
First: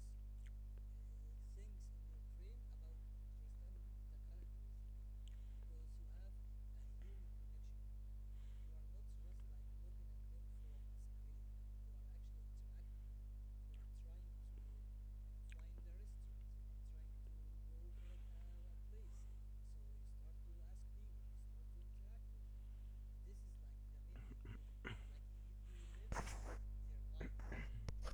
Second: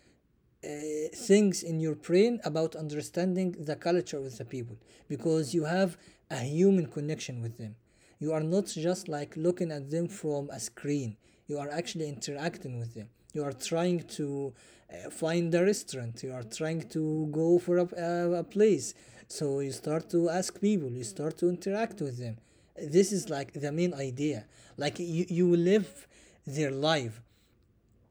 S2: things in your brain about understanding the culture with the people because you have a human connection with them. You are not just like looking at them from a screen, you are actually interacting with them. You are trying to find a restaurant, you are trying to go for a place. So you start to ask people, you start to interact with them. This is like the main idea. Like you live their life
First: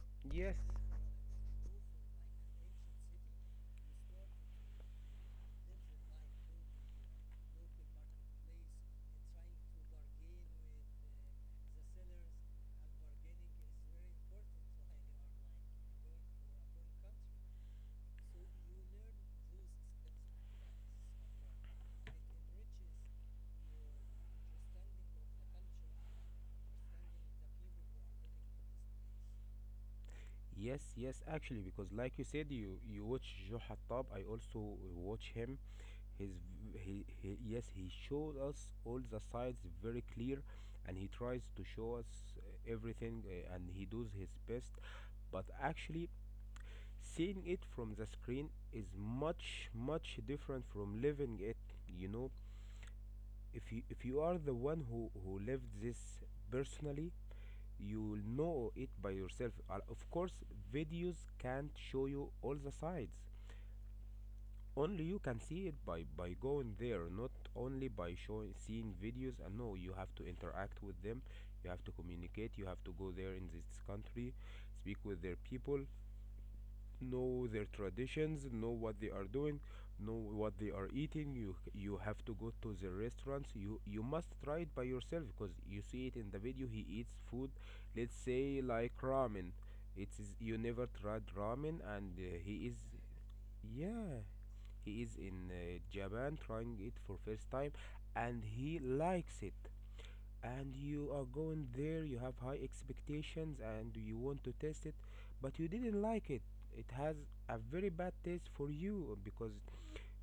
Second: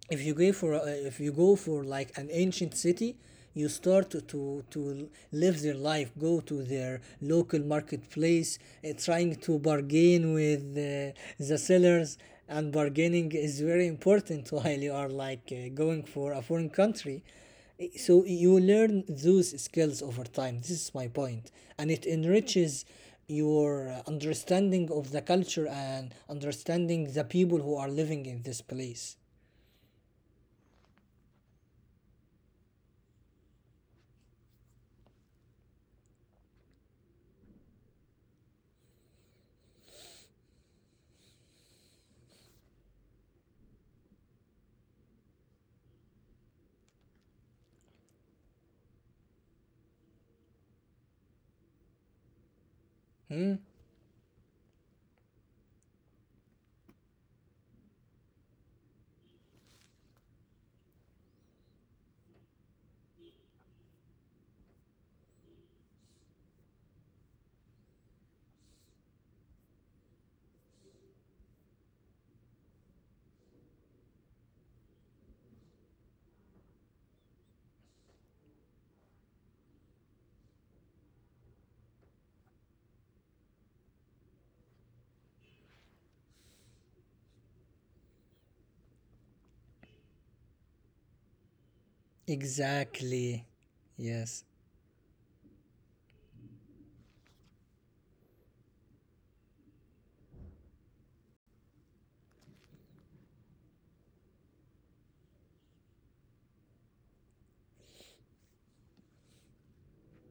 S2: if you go
S1: Yes.
S2: for if you go for like an ancient city. You start to live their life, go to their local marketplace, trying to bargain with the sellers. And bargaining is very important <laughs> while you are going for a foreign country. So you learn those skills over time. This is my point, and it enriches your understanding of the culture and understanding the people who are living in this place.
S1: Yes, yes, actually, because like you said, you watch Joe Hattab. I also watch him. His He showed us all the sides very clear, and he tries to show us everything, and he does his best. But actually, seeing it from the screen is much different from living it. You know,
S2: Hmm?
S1: if you are the one who lived this personally, you will know it by yourself. Of course videos can't show you all the sides. Only you can see it by going there, not only by showing seeing videos. And no, you have to interact with them. You have to communicate. You have to go there in this country, speak with their people, know their traditions, know what they are doing, know what they are eating. You have to go to the restaurants. You must try it by yourself, because you see it in the video. He eats food, let's say like ramen. It is, you never tried ramen, and he is.
S2: Exactly.
S1: Yeah.
S2: Yes.
S1: He is in Japan trying it for first time, and he likes it. And you are going there, you have high expectations and you want to test it, but you didn't like it. It has a very bad taste for you, because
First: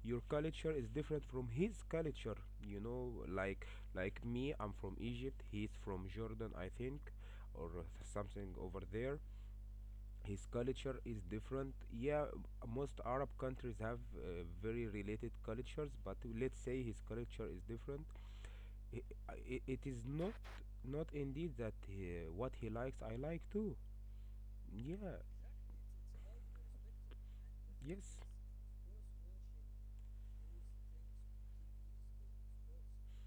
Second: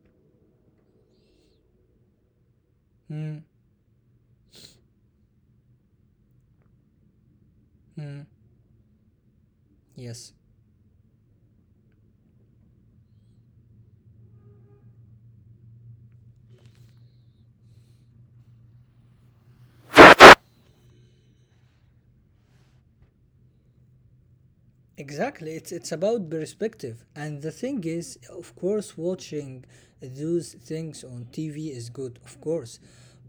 S1: your culture is different from his culture. You know,
S2: Mm,
S1: like me, I'm from Egypt, he's from Jordan, I think, or
S2: mm,
S1: something over there.
S2: yes.
S1: His culture is different, yeah. Most Arab countries have very related cultures, but let's say his culture is different. I I it is not indeed that what he likes I like too. Yeah,
S2: Exactly. It's about perspective. And the thing is,
S1: yes.
S2: of course, watching those things on TV is good, of course.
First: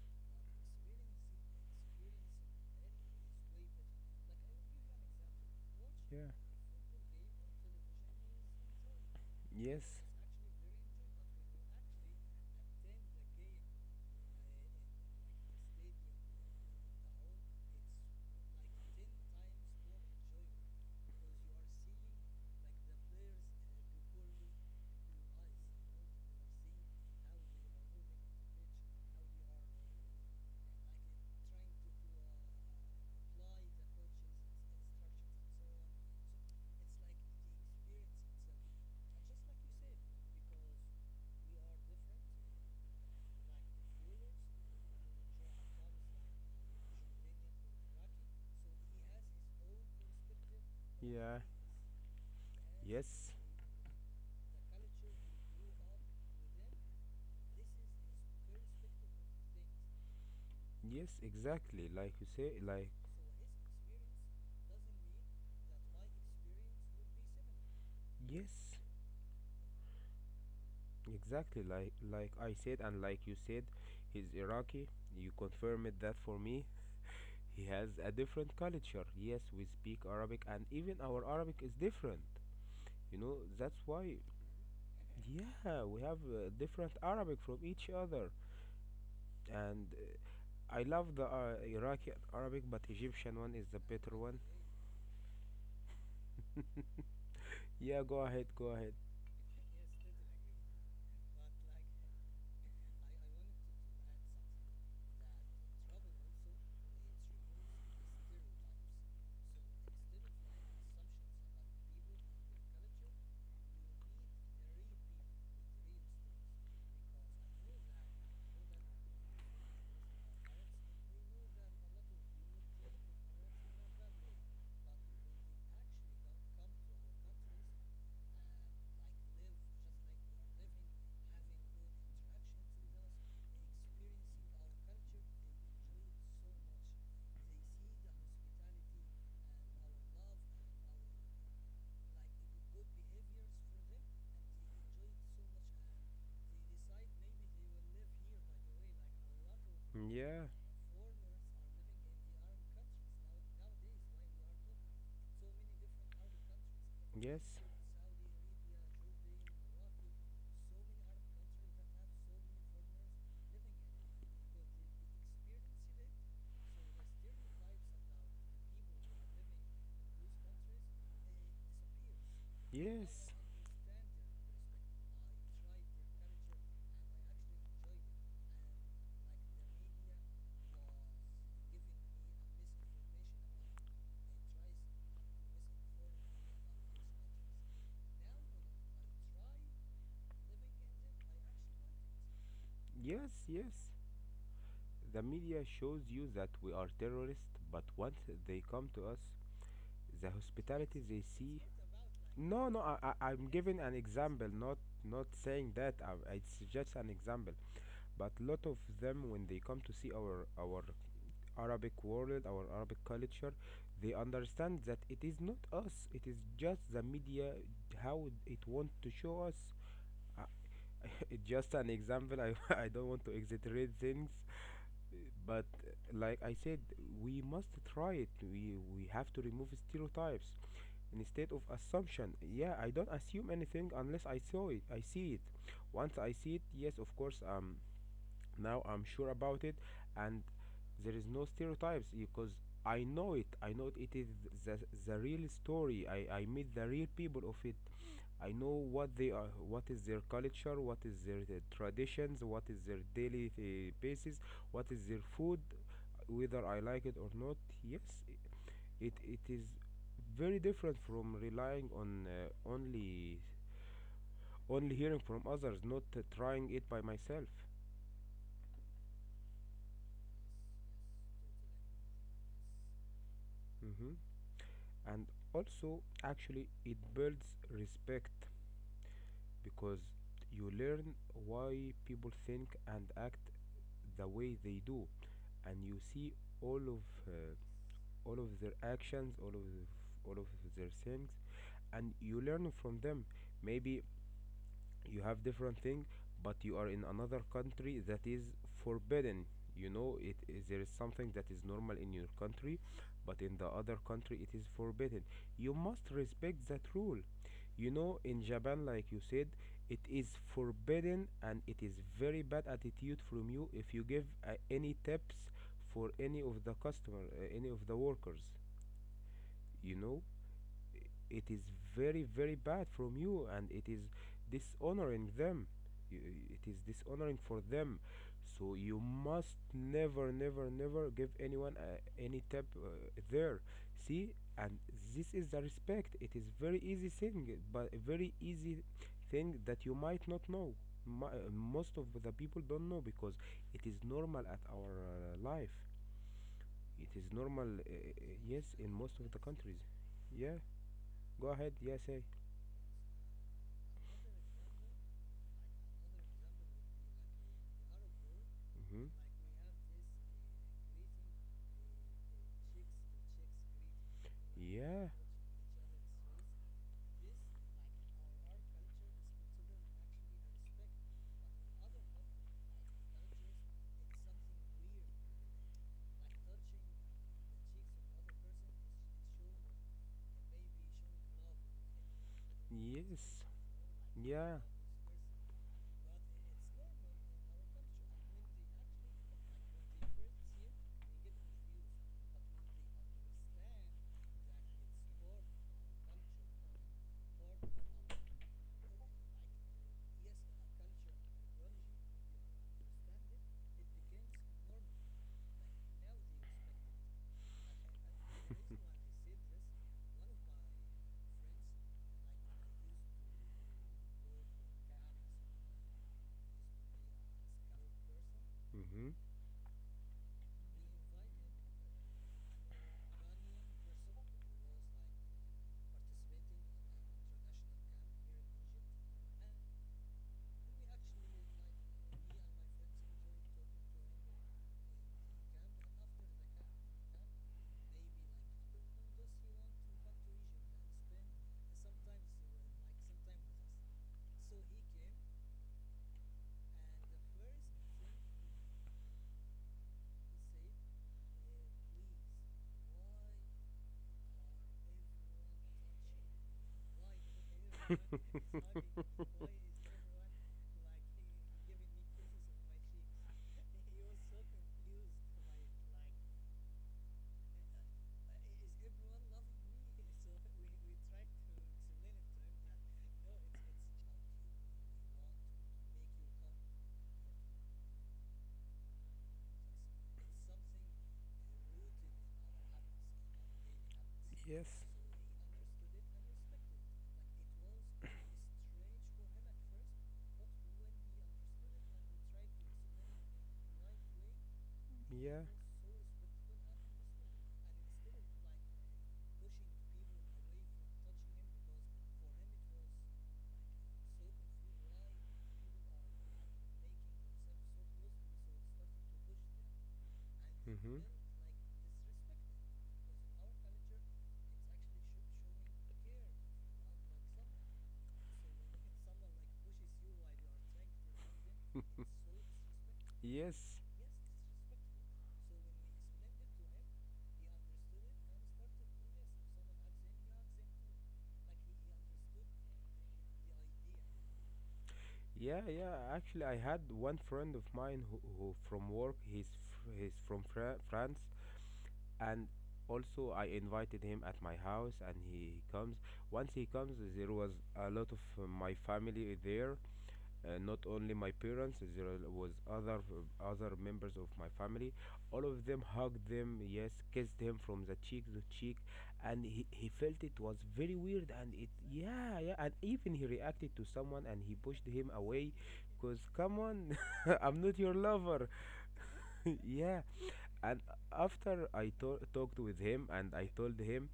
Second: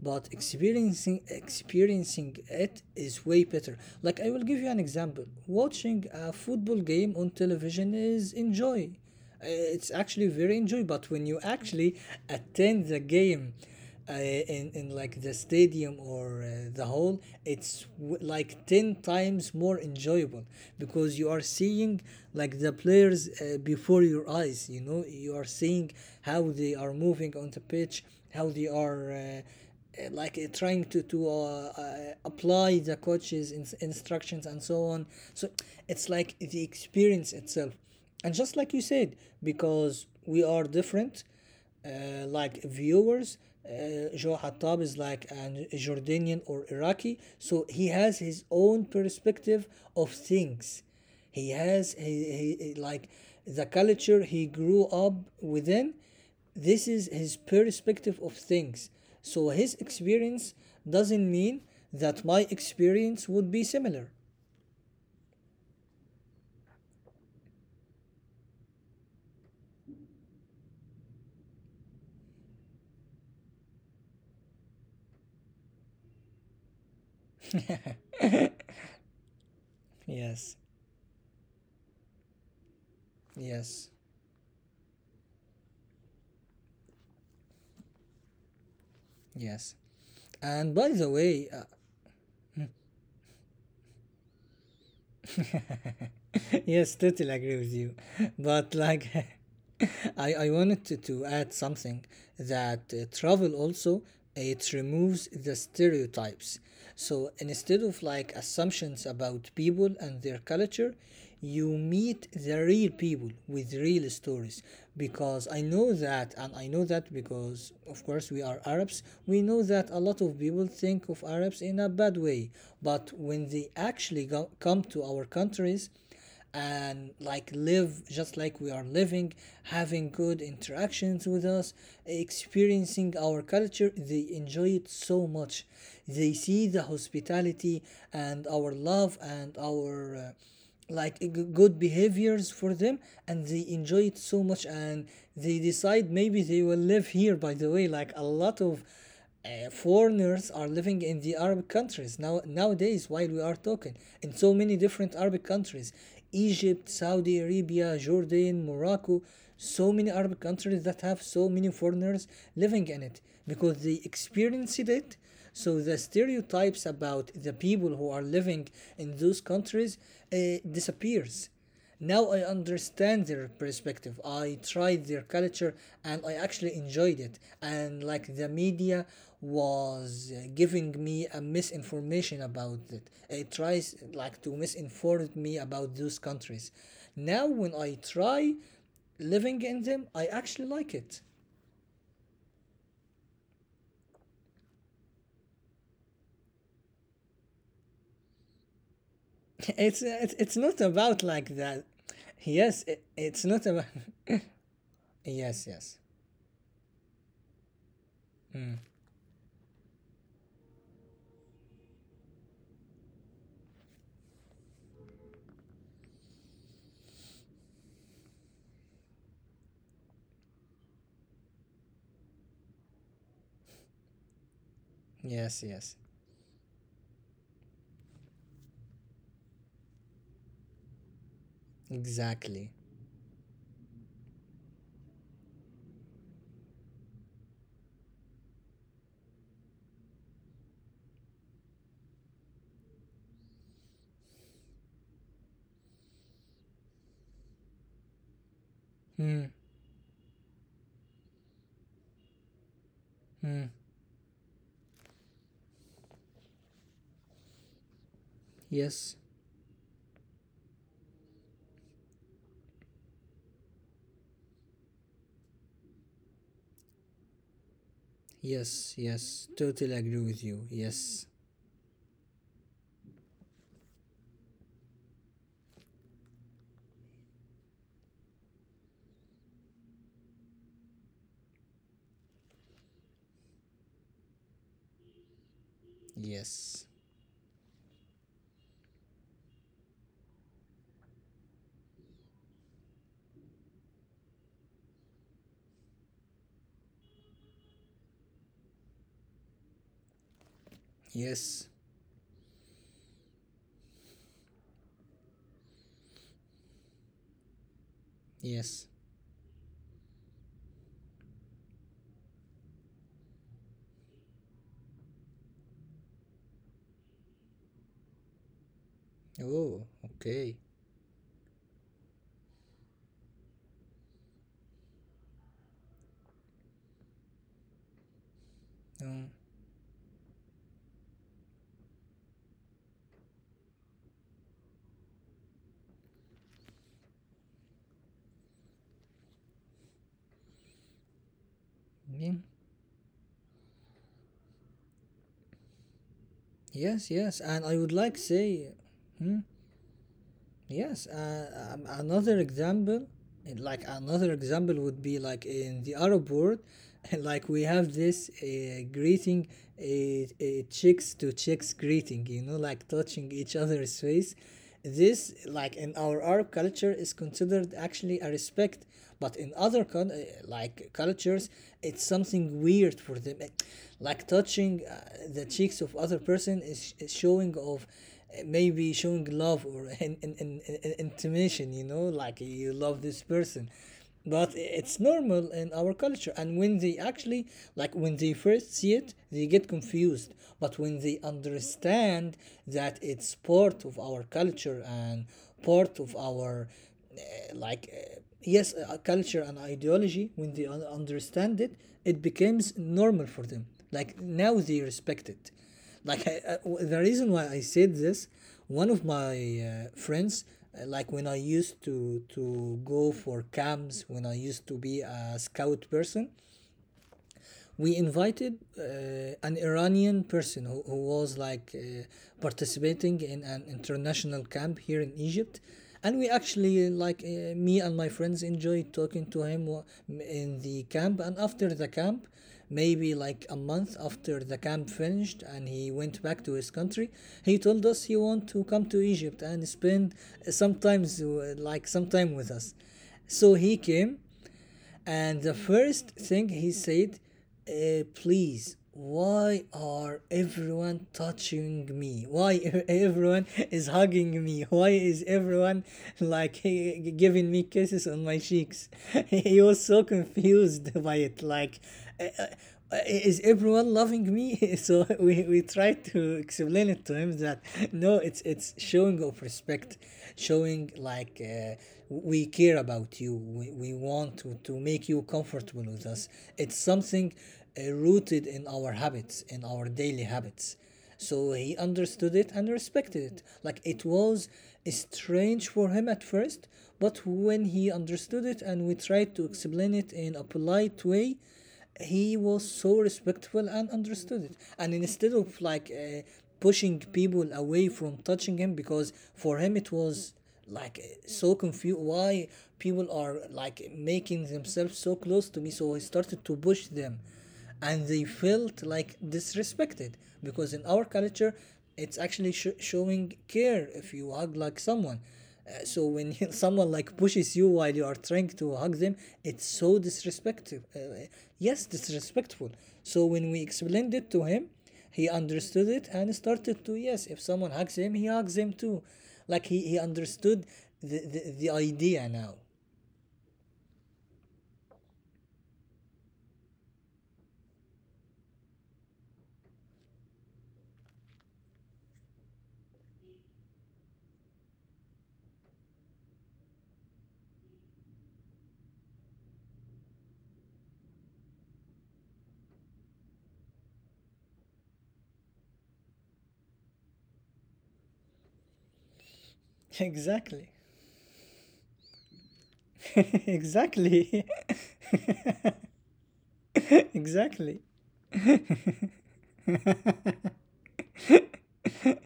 S2: But experiencing it is way better. Like I will give you an example. Watching
S1: Yeah.
S2: a football game on television is enjoy. Uh,
S1: Yes.
S2: It's actually very enjoyable, but when you actually attend the game in like the stadium or the hall, like 10 times more enjoyable because you are seeing like the players before your eyes, you know, you are seeing how they are moving on the pitch, how they are. Trying to apply the coach's instructions and so on. So it's like the experience itself, and just like you said, because we are different like viewers. Joe Hattab is like an Jordanian or Iraqi, so he has his own perspective
S1: Yeah.
S2: of things. he
S1: Yes.
S2: has he, he he- like the culture he grew up within. This is his perspective
S1: Yes,
S2: of things.
S1: exactly. Like you
S2: So
S1: say,
S2: his
S1: like
S2: experience doesn't mean that my experience would be similar.
S1: yes, exactly. Like I said, and like you said, he's Iraqi. You confirmed that for me. He has a different culture. Yes, we speak Arabic, and even our Arabic is different. You know,
S2: Yes,
S1: that's why. Yeah, we have different
S2: yes,
S1: Arabic from each other, and I love the Iraqi Arabic,
S2: yes.
S1: but Egyptian one is
S2: And
S1: the
S2: by the
S1: better one.
S2: way,
S1: <laughs> Yeah, go ahead, go ahead.
S2: <laughs> yes, totally agree with you. <laughs> But like, <laughs> I wanted to add something that travel also it removes the stereotypes. So instead of like assumptions about people and their culture, you meet the real people with real stories, because I know that, and I know that because of course we are Arabs, we know that a lot of people think of Arabs in a bad way. But when they actually come to our countries and like live just like we are living, having good interactions with us, experiencing our culture, they enjoy it so much. They see the hospitality and our love and our good behaviors for them, and they enjoy it so much, and they decide maybe they will live here. By the way, like a lot of
S1: Yeah.
S2: foreigners are living in the Arab countries now, nowadays, while we are talking, in so many different Arabic countries: Egypt,
S1: Yes.
S2: Saudi Arabia, Jordan, Morocco, so many Arab countries that have so many foreigners living in it because they experienced it. So the stereotypes about the people who are living in those countries uh, disappears. Now I
S1: Yes.
S2: understand their perspective. I tried their culture and I actually enjoyed it. And like the media was giving me a misinformation about it. It tries like to misinform me about those countries. Now when I try living in them, I actually like it.
S1: Yes, yes. The media shows you that we are terrorists, but once they come to us, the
S2: <laughs>
S1: hospitality they
S2: It's not
S1: see.
S2: about like that.
S1: No, no. I'm
S2: Yes,
S1: giving an
S2: it's not
S1: example,
S2: about.
S1: not
S2: <laughs>
S1: not saying that.
S2: Yes,
S1: I, it's
S2: yes,
S1: just an example. But lot of them, when they come to see our Arabic world, our Arabic culture, they understand that it is not us, it is just the media, how it wants to show us. Uh, <laughs> it's just an example, I, <laughs> I don't want to exaggerate things, but
S2: yes,
S1: like I
S2: yes.
S1: said, we must try it. We have to remove stereotypes instead of assumption. Yeah, I don't
S2: Exactly.
S1: assume anything unless I saw it, I see it. Once I see it, yes, of course, now I'm sure about it, and there is no stereotypes because I know it, it is the, the real story. I meet the real people of it. I know what they are, what is
S2: Hmm.
S1: their culture, what is their, traditions, what is their daily basis,
S2: Hmm.
S1: what is their food, whether I like it or not. Yes, it is
S2: Yes.
S1: very different from relying on only hearing from others, not trying it by myself.
S2: Yes, yes, totally agree with you. Yes,
S1: Hmm. And also actually it builds respect, because you learn why people think and act the way they do. And you see all of uh,
S2: yes,
S1: all of their actions, all of all of their things, and you learn from them. Maybe you have different thing, but you are in another country that is forbidden. You know, it is, there is something that is normal in your
S2: yes,
S1: country, but in the other country it is forbidden. You must respect that rule. You know, in Japan, like you said,
S2: yes.
S1: it is forbidden, and it is very bad attitude from you if you give any tips for any of the customer, any of the workers, you know.
S2: Oh,
S1: It
S2: okay.
S1: is very very bad from you, and it is dishonoring them. You- it is dishonoring for them. So you must
S2: Um,
S1: never never never give anyone any tip, there, see. And this is the respect. It is very easy thing, but a very easy thing that you might not know. Most of the people don't know,
S2: yeah.
S1: because it is normal at our life. It is normal,
S2: Yes, yes, and
S1: yes,
S2: I
S1: in
S2: would like
S1: most of the
S2: say,
S1: countries.
S2: hmm,
S1: Yeah. Go ahead, yeah, say.
S2: yes, another example, like another example would be like in the Arab world, <laughs>
S1: Hmm.
S2: like we have this greeting, a chicks to chicks greeting, you know, like
S1: Yeah,
S2: touching each other's face. This, like in our Arab culture, is considered actually a respect, but in other cultures, it's something weird for them. It- like touching the cheeks of other person is showing of maybe showing love or intimation,
S1: yes,
S2: you know, like you love
S1: yeah.
S2: this person. But it's normal in our culture. And when they actually, like when they first see it, they get confused. But when they understand that it's part of our culture and part of our, yes, culture and ideology, when they understand it, it becomes normal for them. Like now they respect it. The reason why I said this,
S1: <laughs>
S2: one of my friends, like when I used to go for camps, when I used to be a scout person,
S1: Hmm.
S2: we invited an Iranian person who was like participating in an international camp here in Egypt. And we actually, me and my friends, enjoyed talking to him in the camp. And after the camp, maybe like a month after the camp finished and he went back to his country, he told us he want to come to Egypt and spend sometimes some time with us. So he came, and the first thing he said, please, why are everyone touching me? Why <laughs> e- everyone is
S1: <laughs>
S2: hugging me? Why is everyone like <laughs> giving me kisses on my cheeks? <laughs> He was so confused <laughs> by it. Like, uh, is everyone loving me? <laughs> So we tried to explain it to him that no, it's showing of respect, showing like. We care about you. We want to make you comfortable with us. It's something rooted in our habits, in
S1: Yes.
S2: our daily habits. So he understood it and respected it. Like it was strange for him at first, but when he understood it and we tried to explain it in a polite way,
S1: Yeah.
S2: he was so respectful and understood it, and instead of pushing people away from touching him, because for him it was so confused why people are like making themselves so close to me, so he started to push them and they
S1: Mhm.
S2: felt like disrespected, because in our culture it's actually showing care if you hug like someone. So when <laughs> someone like pushes you while you are trying to hug them, it's so disrespectful
S1: Yes.
S2: yes, disrespectful. So when we explained it to him, he understood it and started to, yes, if someone hugs him he hugs him too. Like he understood the idea now.
S1: Yeah, yeah. Actually, I had one friend of mine who from work. He's from France, and also I invited him at my house, and he comes. Once he comes, there was a lot of my family there, not only my parents. There was other members of my family. All of them hugged them, yes, kissed him from the cheek to cheek, and he felt it was very
S2: <laughs>
S1: weird. And it,
S2: Exactly.
S1: yeah, yeah, and even he reacted to someone, and he
S2: <laughs>
S1: pushed him away,
S2: Exactly.
S1: cause come on, <laughs> I'm not your lover.
S2: <laughs> Exactly.
S1: <laughs> Yeah, and after I talked with him and I told him,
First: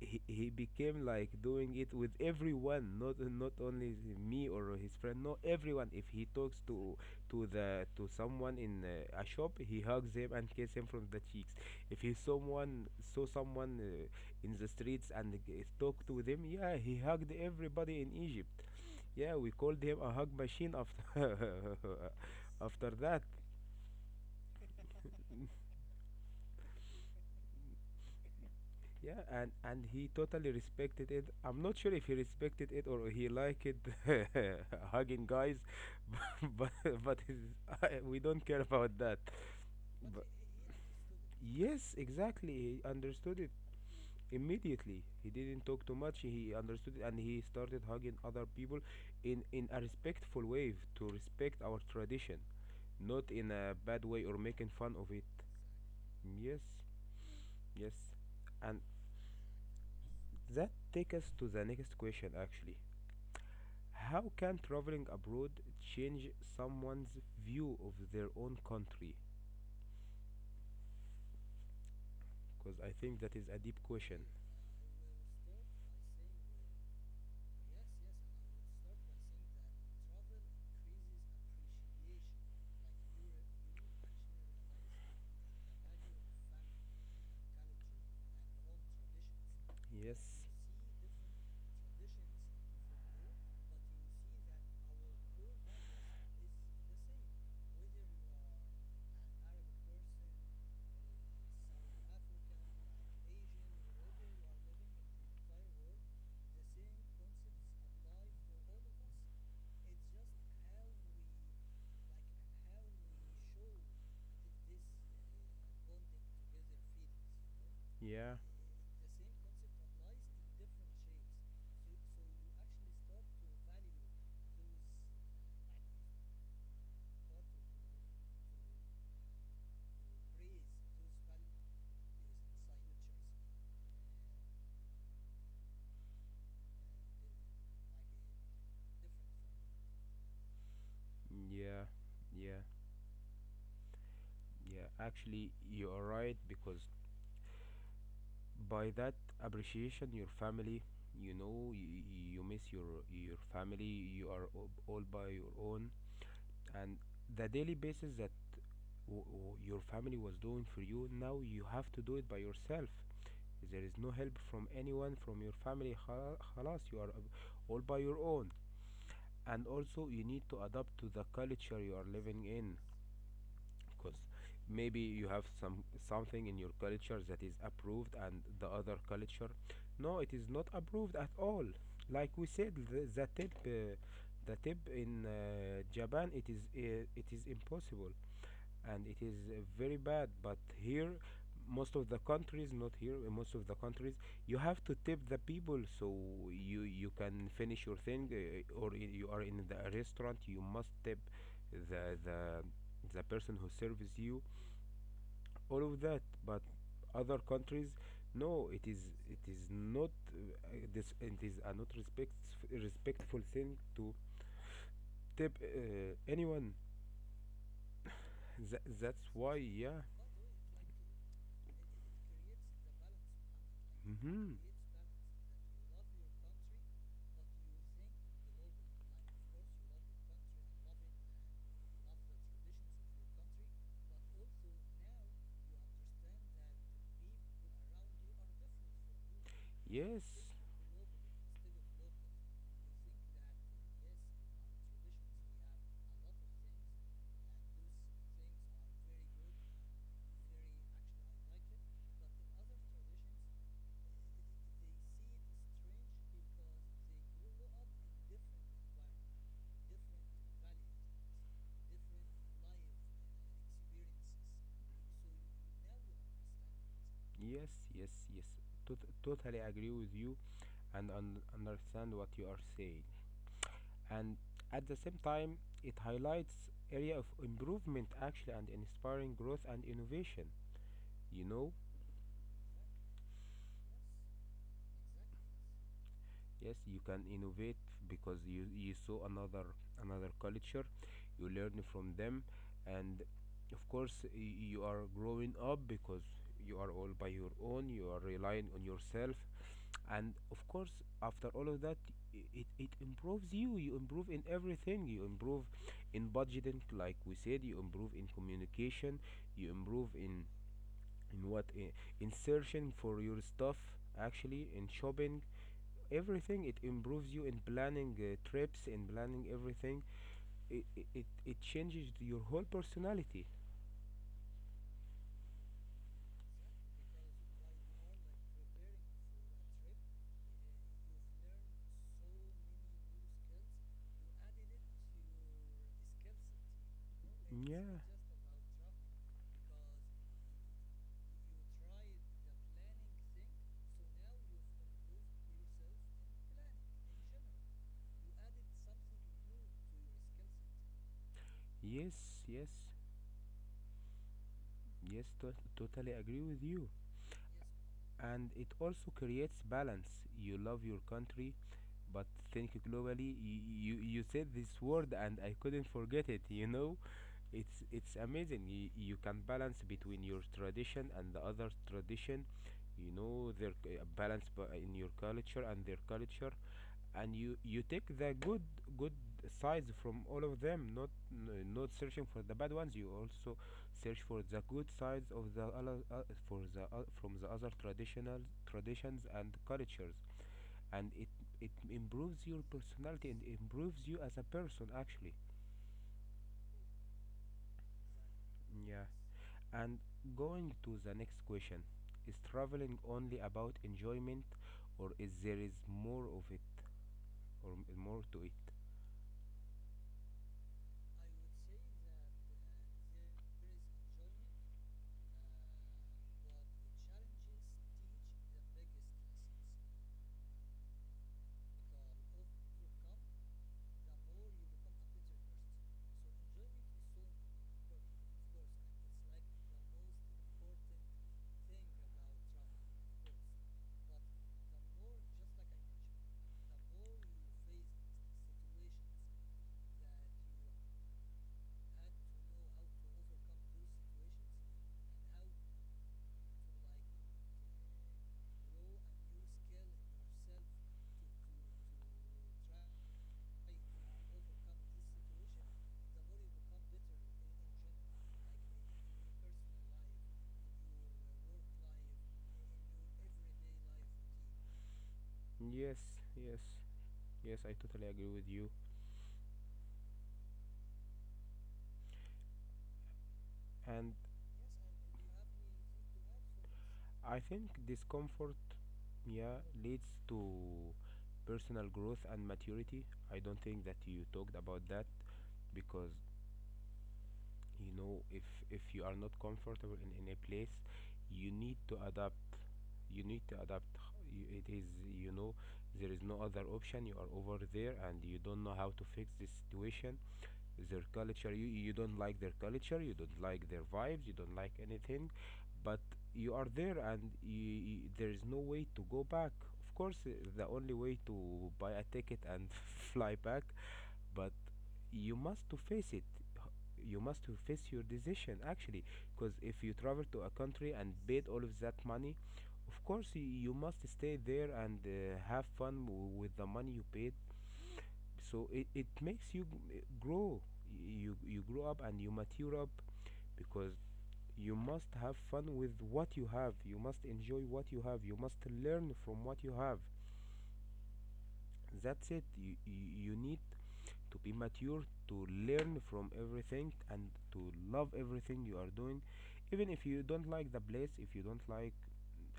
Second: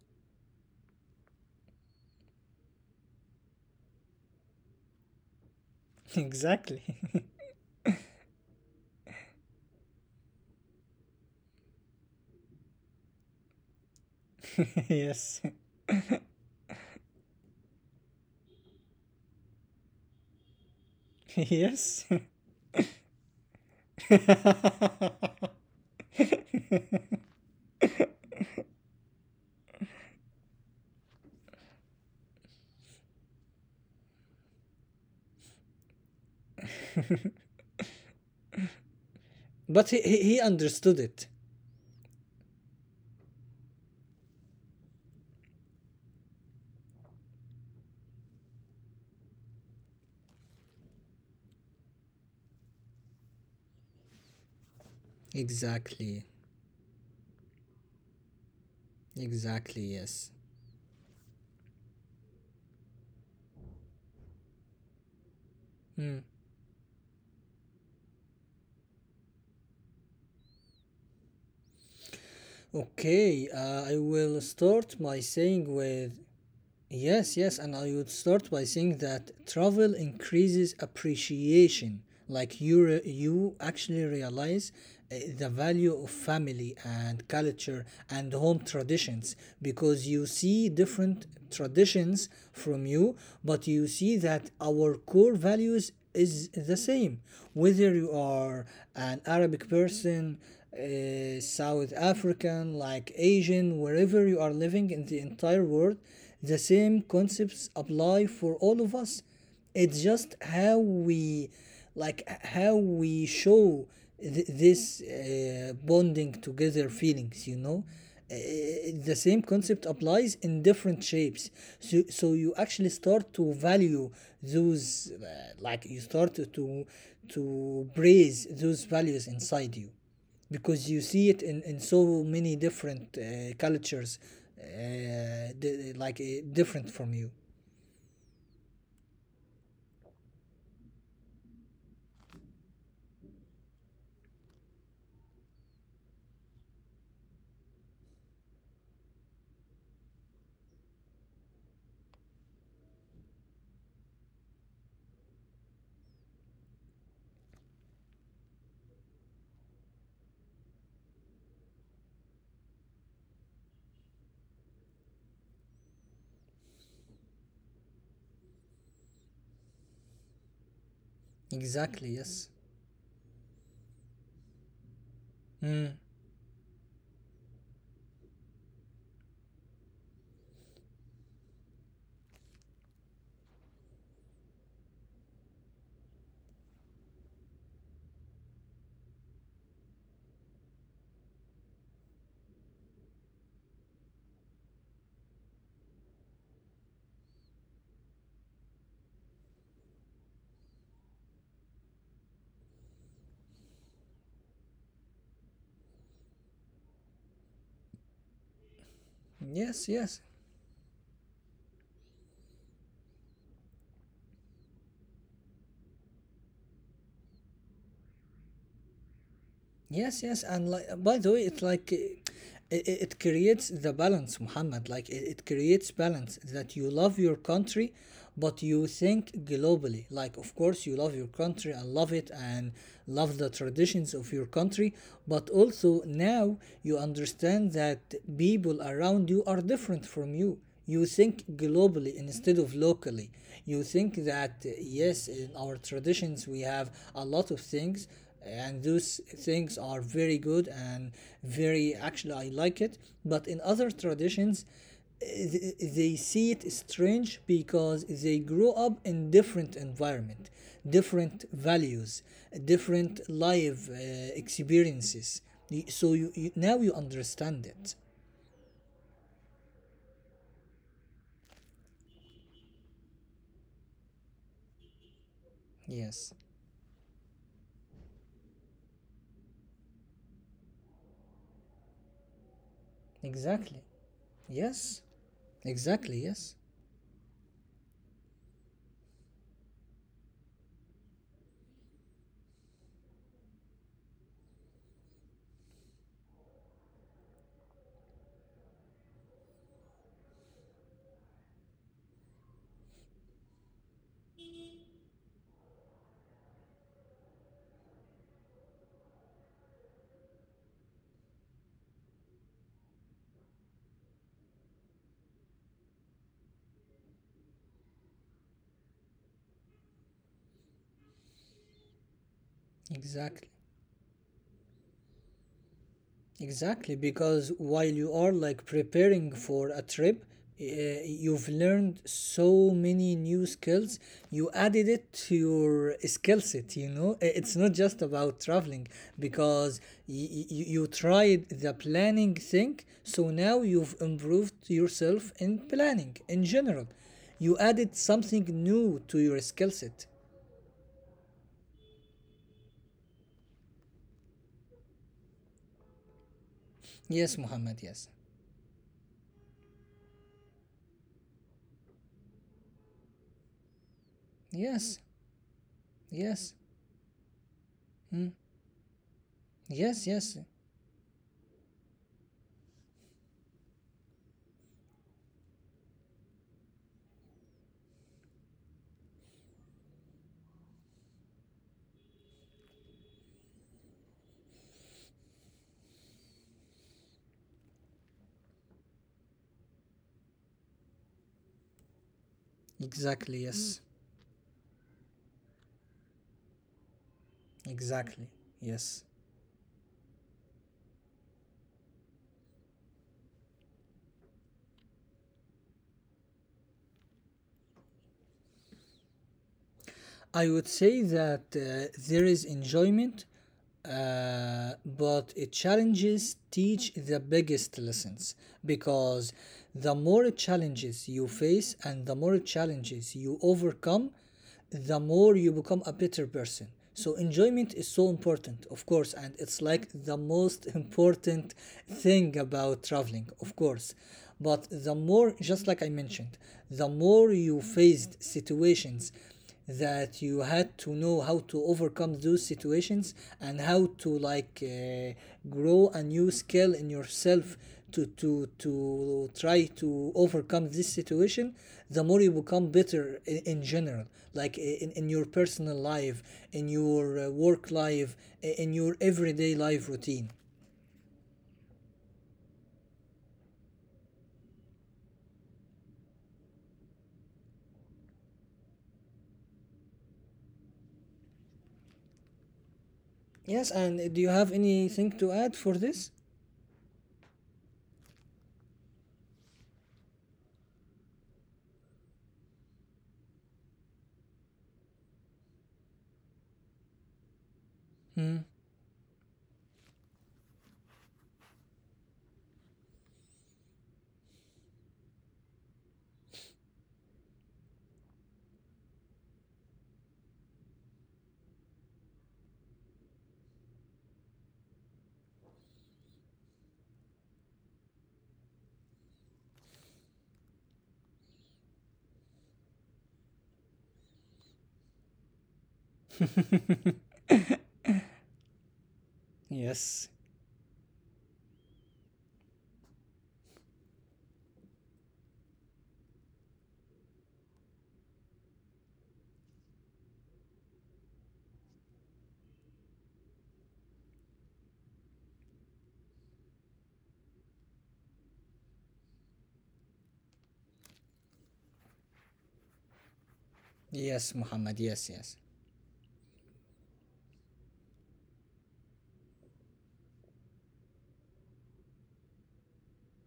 S1: he became like doing it with everyone, not only me or his friend. No, everyone. If he talks
S2: Exactly.
S1: to
S2: <laughs>
S1: the to someone in a shop, he hugs him and kisses him from the cheeks. If he someone saw someone in the streets and
S2: Yes. <laughs>
S1: talked with him, yeah, he hugged everybody in Egypt. Yeah, we called him a hug machine after <laughs>
S2: Yes.
S1: after that.
S2: <laughs>
S1: Yeah, and he totally respected it. I'm not sure if he respected it or he liked <laughs> hugging guys, <laughs> but his, I, we don't care about that.
S2: But
S1: But
S2: he understood it.
S1: yes, exactly. He understood it immediately. He didn't talk too much. He understood it and he started hugging other people in a respectful way, to respect our tradition, not in a bad way or making fun of it.
S2: Exactly.
S1: Yes, yes. And
S2: Exactly, yes.
S1: that takes us to the next question actually. How can traveling abroad change
S2: Mm.
S1: someone's view of their own country? Because I think that is a
S2: Okay,
S1: deep question.
S2: I will start by saying with yes, yes, and I would start by saying that travel increases appreciation. Like you actually realize the value of family and culture and home traditions, because you
S1: Yes.
S2: see different traditions from you, but you see that our core values is the same, whether you are an Arabic person, South African, like Asian, wherever you are living in the entire world, the same concepts apply for all of us. It's just how we, like how we show this bonding together feelings, you know.
S1: Yeah.
S2: The same concept applies in different shapes. So you actually start to value those you start to to praise those values inside you, because you see it in so many different cultures different from you.
S1: Yeah, yeah, yeah. Actually, you are right, because by that appreciation, your family, you know, you miss your family. You are all by your own, and the daily basis your family was doing for you, now you have to do it by yourself. There is no help from anyone from your family. خلا- خلاص you are all by your own. And also you need to
S2: Exactly,
S1: adapt to
S2: yes.
S1: the culture you are living in, because
S2: Mm.
S1: maybe you have something in your culture that is approved, and the other culture no, it is not approved at all. Like we said, the tip, the tip in Japan, it is impossible, and it is very bad. But here most of the countries, not here, in most of the countries you have to tip the people. So you can finish your thing, or you are in the restaurant, you must tip the the person who serves you, all of that. But other countries
S2: Yes,
S1: no, it
S2: yes.
S1: is, it is not this, it is a not respectful thing to tip anyone.
S2: Yes, yes,
S1: That's
S2: and
S1: why,
S2: by the
S1: yeah.
S2: way, it creates the balance, Muhammad. Like it
S1: Hmm.
S2: creates balance that you love your country, but you think globally. Like of course you love your country and love it and love the traditions of your country, but also now you understand that people around you are different from you. You think
S1: Yes,
S2: globally instead of locally. You think that yes, in our traditions we have a lot of things and those things are very good and very actually I like it, but in other traditions they see it strange because they grow up in different environment, different values, different life experiences. So you now you understand it.
S1: yes. Totally agree with you and understand what you are saying. And at the same
S2: Yes,
S1: time, it highlights area of improvement actually and inspiring growth and innovation. You know,
S2: exactly. Yes, exactly. Yes,
S1: yes, you can innovate because you saw another another culture, you learn from them. And of course you are growing up because you are all by your own, you are relying on yourself. And of course after all of that, it, it improves you. You improve in everything. You improve in budgeting, like we said. You improve in communication. You improve in in what i- in searching for your stuff, actually in shopping, everything. It improves you in planning trips, in planning everything. It, it it changes your whole
S2: exactly.
S1: personality.
S2: Exactly, because while you are like preparing for a trip, uh, you've learned so many new skills. You added it to your skill set, It's not just
S1: Yeah.
S2: about traveling, because you tried the planning thing, so now you've improved yourself in planning in general. You added something new to your skill set.
S1: Yes, yes yes totally agree with you.
S2: Yes, Muhammad,
S1: And it
S2: yes.
S1: also creates balance. You love your country, but think globally. You you said this word, and I
S2: Yes,
S1: couldn't forget it. You know,
S2: yes.
S1: it's amazing. You,
S2: Mm.
S1: you can balance between your
S2: Yes,
S1: tradition
S2: yes.
S1: and the other tradition. You know balance in your culture and their culture, and you take the good sides from all of them, not not searching for the bad ones. You also search for the good sides of the other for the from the other traditional traditions and cultures, and it improves your personality and improves you as
S2: Exactly,
S1: a
S2: yes.
S1: person actually.
S2: Exactly.
S1: Yeah. And
S2: Yes.
S1: going to the next question, is traveling only about enjoyment, or is there is more of it, or more to it?
S2: I would say that there is enjoyment, but it challenges teach the biggest lessons, because the more challenges you face and the more challenges you overcome, the more you become a better person. So enjoyment is so important, of course, and it's like the most important thing about traveling, of course. But the more, just like I mentioned, the more you faced situations that you had to know how to overcome those situations, and how to grow a new skill in yourself to try to overcome this situation, the more you become better in general, like in your personal life, in your work life, in your everyday life routine.
S1: Yes. Yes. Yes, I totally agree with you. And
S2: Yes, and do you have anything to add for this?
S1: I think discomfort, yeah, leads to personal growth and maturity. I don't think that you talked about that, because you know,
S2: Hmm.
S1: if you are not comfortable in a place, you need to adapt. You need to adapt. It is, you know, there is no other option. You are over there and you don't know how to fix this situation. Their culture, you don't like their culture, you don't like their vibes, you don't like anything, but you are there and there is no way to go back. Of course, the only way to buy a ticket and <laughs> fly back, but you must to face it.
S2: <laughs>
S1: You must to face your decision actually, because if you
S2: Yes,
S1: travel to a country and paid all of that money, of course, you must stay there and have fun with the money you paid. So it makes you grow. You grow up and you mature up, because you must have fun with what you have, you must enjoy what you have, you must learn from what you have. That's it, you need
S2: yes, Muhammad,
S1: to be
S2: yes, yes.
S1: mature, to learn from everything and to love everything you are doing, even if you don't like the place, if you don't like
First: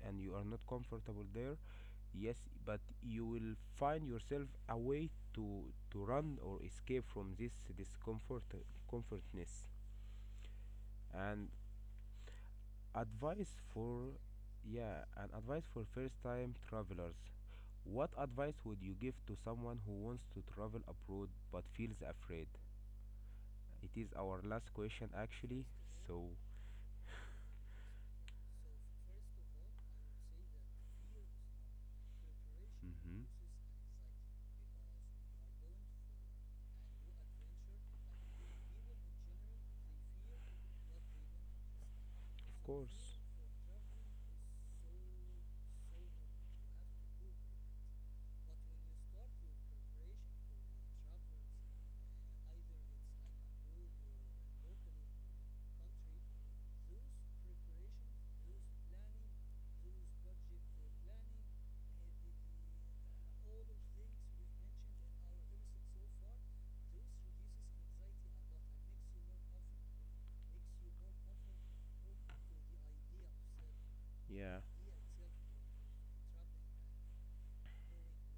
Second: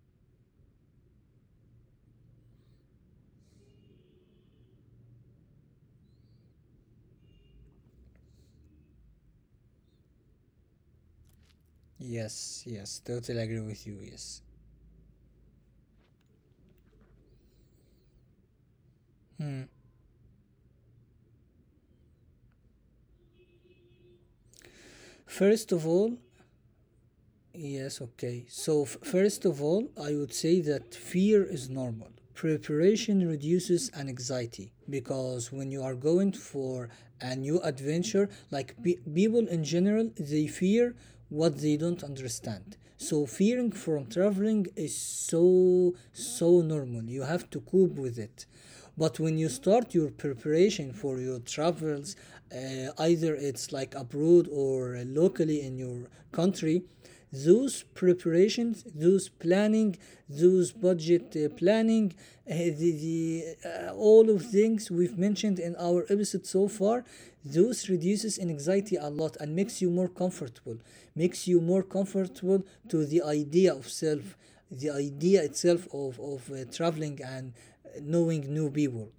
S1: and you are not comfortable there, yes, but you will find yourself a way to run or escape from this discomfort comfortness. And
S2: Yes, yes, totally agree
S1: advice
S2: with you.
S1: for,
S2: Yes.
S1: yeah, and advice for first time travelers, what advice would you give
S2: Hmm.
S1: to someone who wants to travel abroad but feels afraid? It is our last question
S2: First of
S1: actually,
S2: all,
S1: so
S2: yes, okay. So, first of all, I would say that fear is normal. Preparation
S1: mhm.
S2: reduces anxiety, because when you are going for a new adventure, like people in general, they fear what they don't understand. So,
S1: Of
S2: fearing
S1: course.
S2: from traveling is so, so normal. You have to cope with it. But when you start your preparation for your travels, either it's like abroad or locally in your country, those preparations, those planning, those budget planning, uh, the, the all of things we've mentioned in our episode so far, those reduces anxiety a lot and makes you more comfortable, makes you more comfortable to the idea of self, the
S1: Yeah.
S2: idea itself of traveling and knowing new people.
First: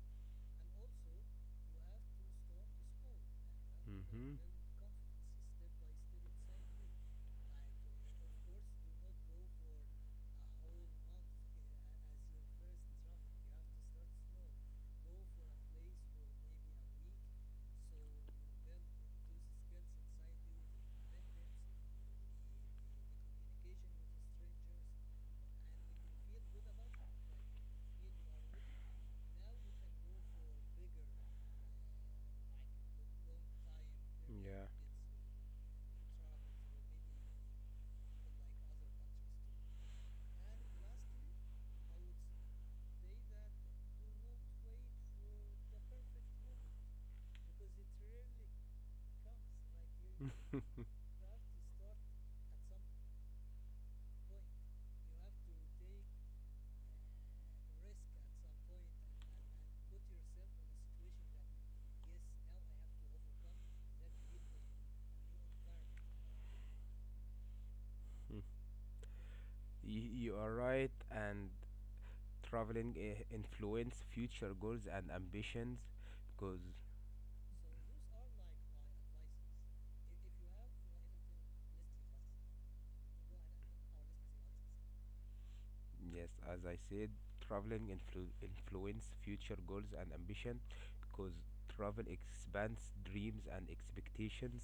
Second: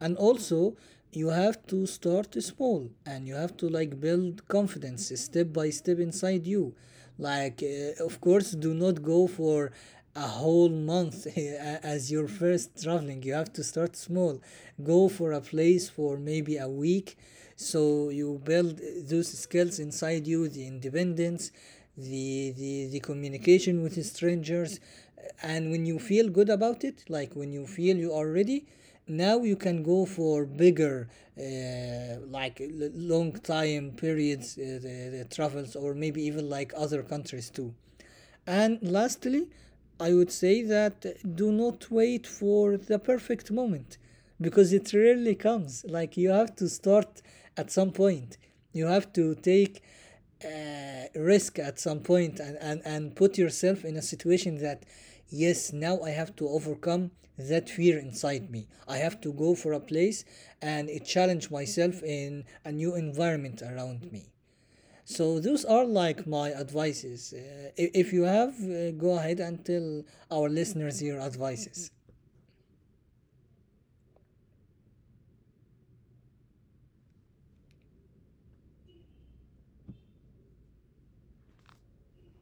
S2: And also, you have to start small, and you have to like
S1: Mm-hmm.
S2: build confidence step by step inside you. Of course, do not go for a whole month <laughs> as your first traveling. You have to start small, go for a place for maybe a week, so you build those skills inside you, the independence, the communication with strangers. And when you feel good about it, like when you feel you are ready, now you can go for bigger, long time periods, the travels, or maybe even like other countries too. And lastly, I would say that do not wait for the perfect moment because it rarely comes.
S1: Yeah.
S2: Like you have to start at some point. You have to take uh, risk at some point, and put yourself in a situation that, yes, now I have to overcome that fear inside me.
S1: <laughs>
S2: I have to go for a
S1: You are
S2: place
S1: right, and
S2: and challenge
S1: traveling
S2: myself in
S1: influence
S2: a
S1: future
S2: new
S1: goals and
S2: environment
S1: ambitions
S2: around me.
S1: because,
S2: So those are like my advices. If you have, go ahead and tell our listeners your advices.
S1: yes, as I said, traveling influence future goals and ambition, because travel expands dreams and expectations,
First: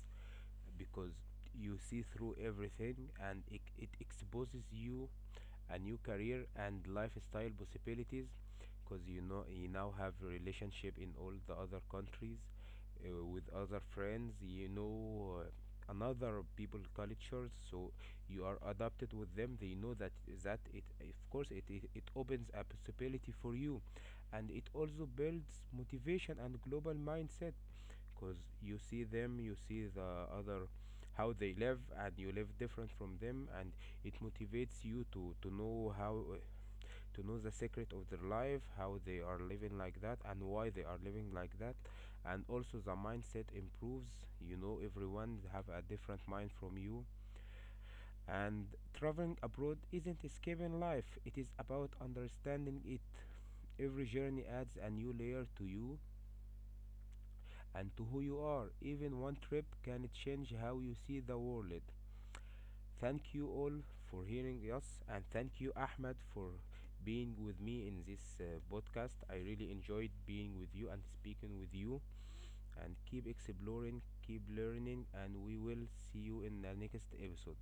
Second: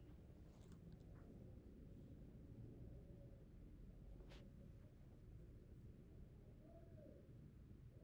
S1: because you see through everything and it exposes you a new career and lifestyle possibilities, because you know, you now have relationship in all the other countries, with other friends, you know, another people cultures, so you are adapted with them, they know that, that it of course it it opens a possibility for you. And it also builds motivation and global mindset, because you see them, you see the other, how they live and you live different from them, and it motivates you to know how, to know the secret of their life, how they are living like that and why they are living like that. And also the mindset improves, you know, everyone have a different mind from you. And traveling abroad isn't escaping life, it is about understanding it. Every journey adds a new layer to you and to who you are. Even one trip can change how you see the world. Thank you all for hearing us, and thank you, Ahmed, for being with me in this podcast. I really enjoyed being with you and speaking with you. And keep exploring, keep learning, and we will see you in the next episode.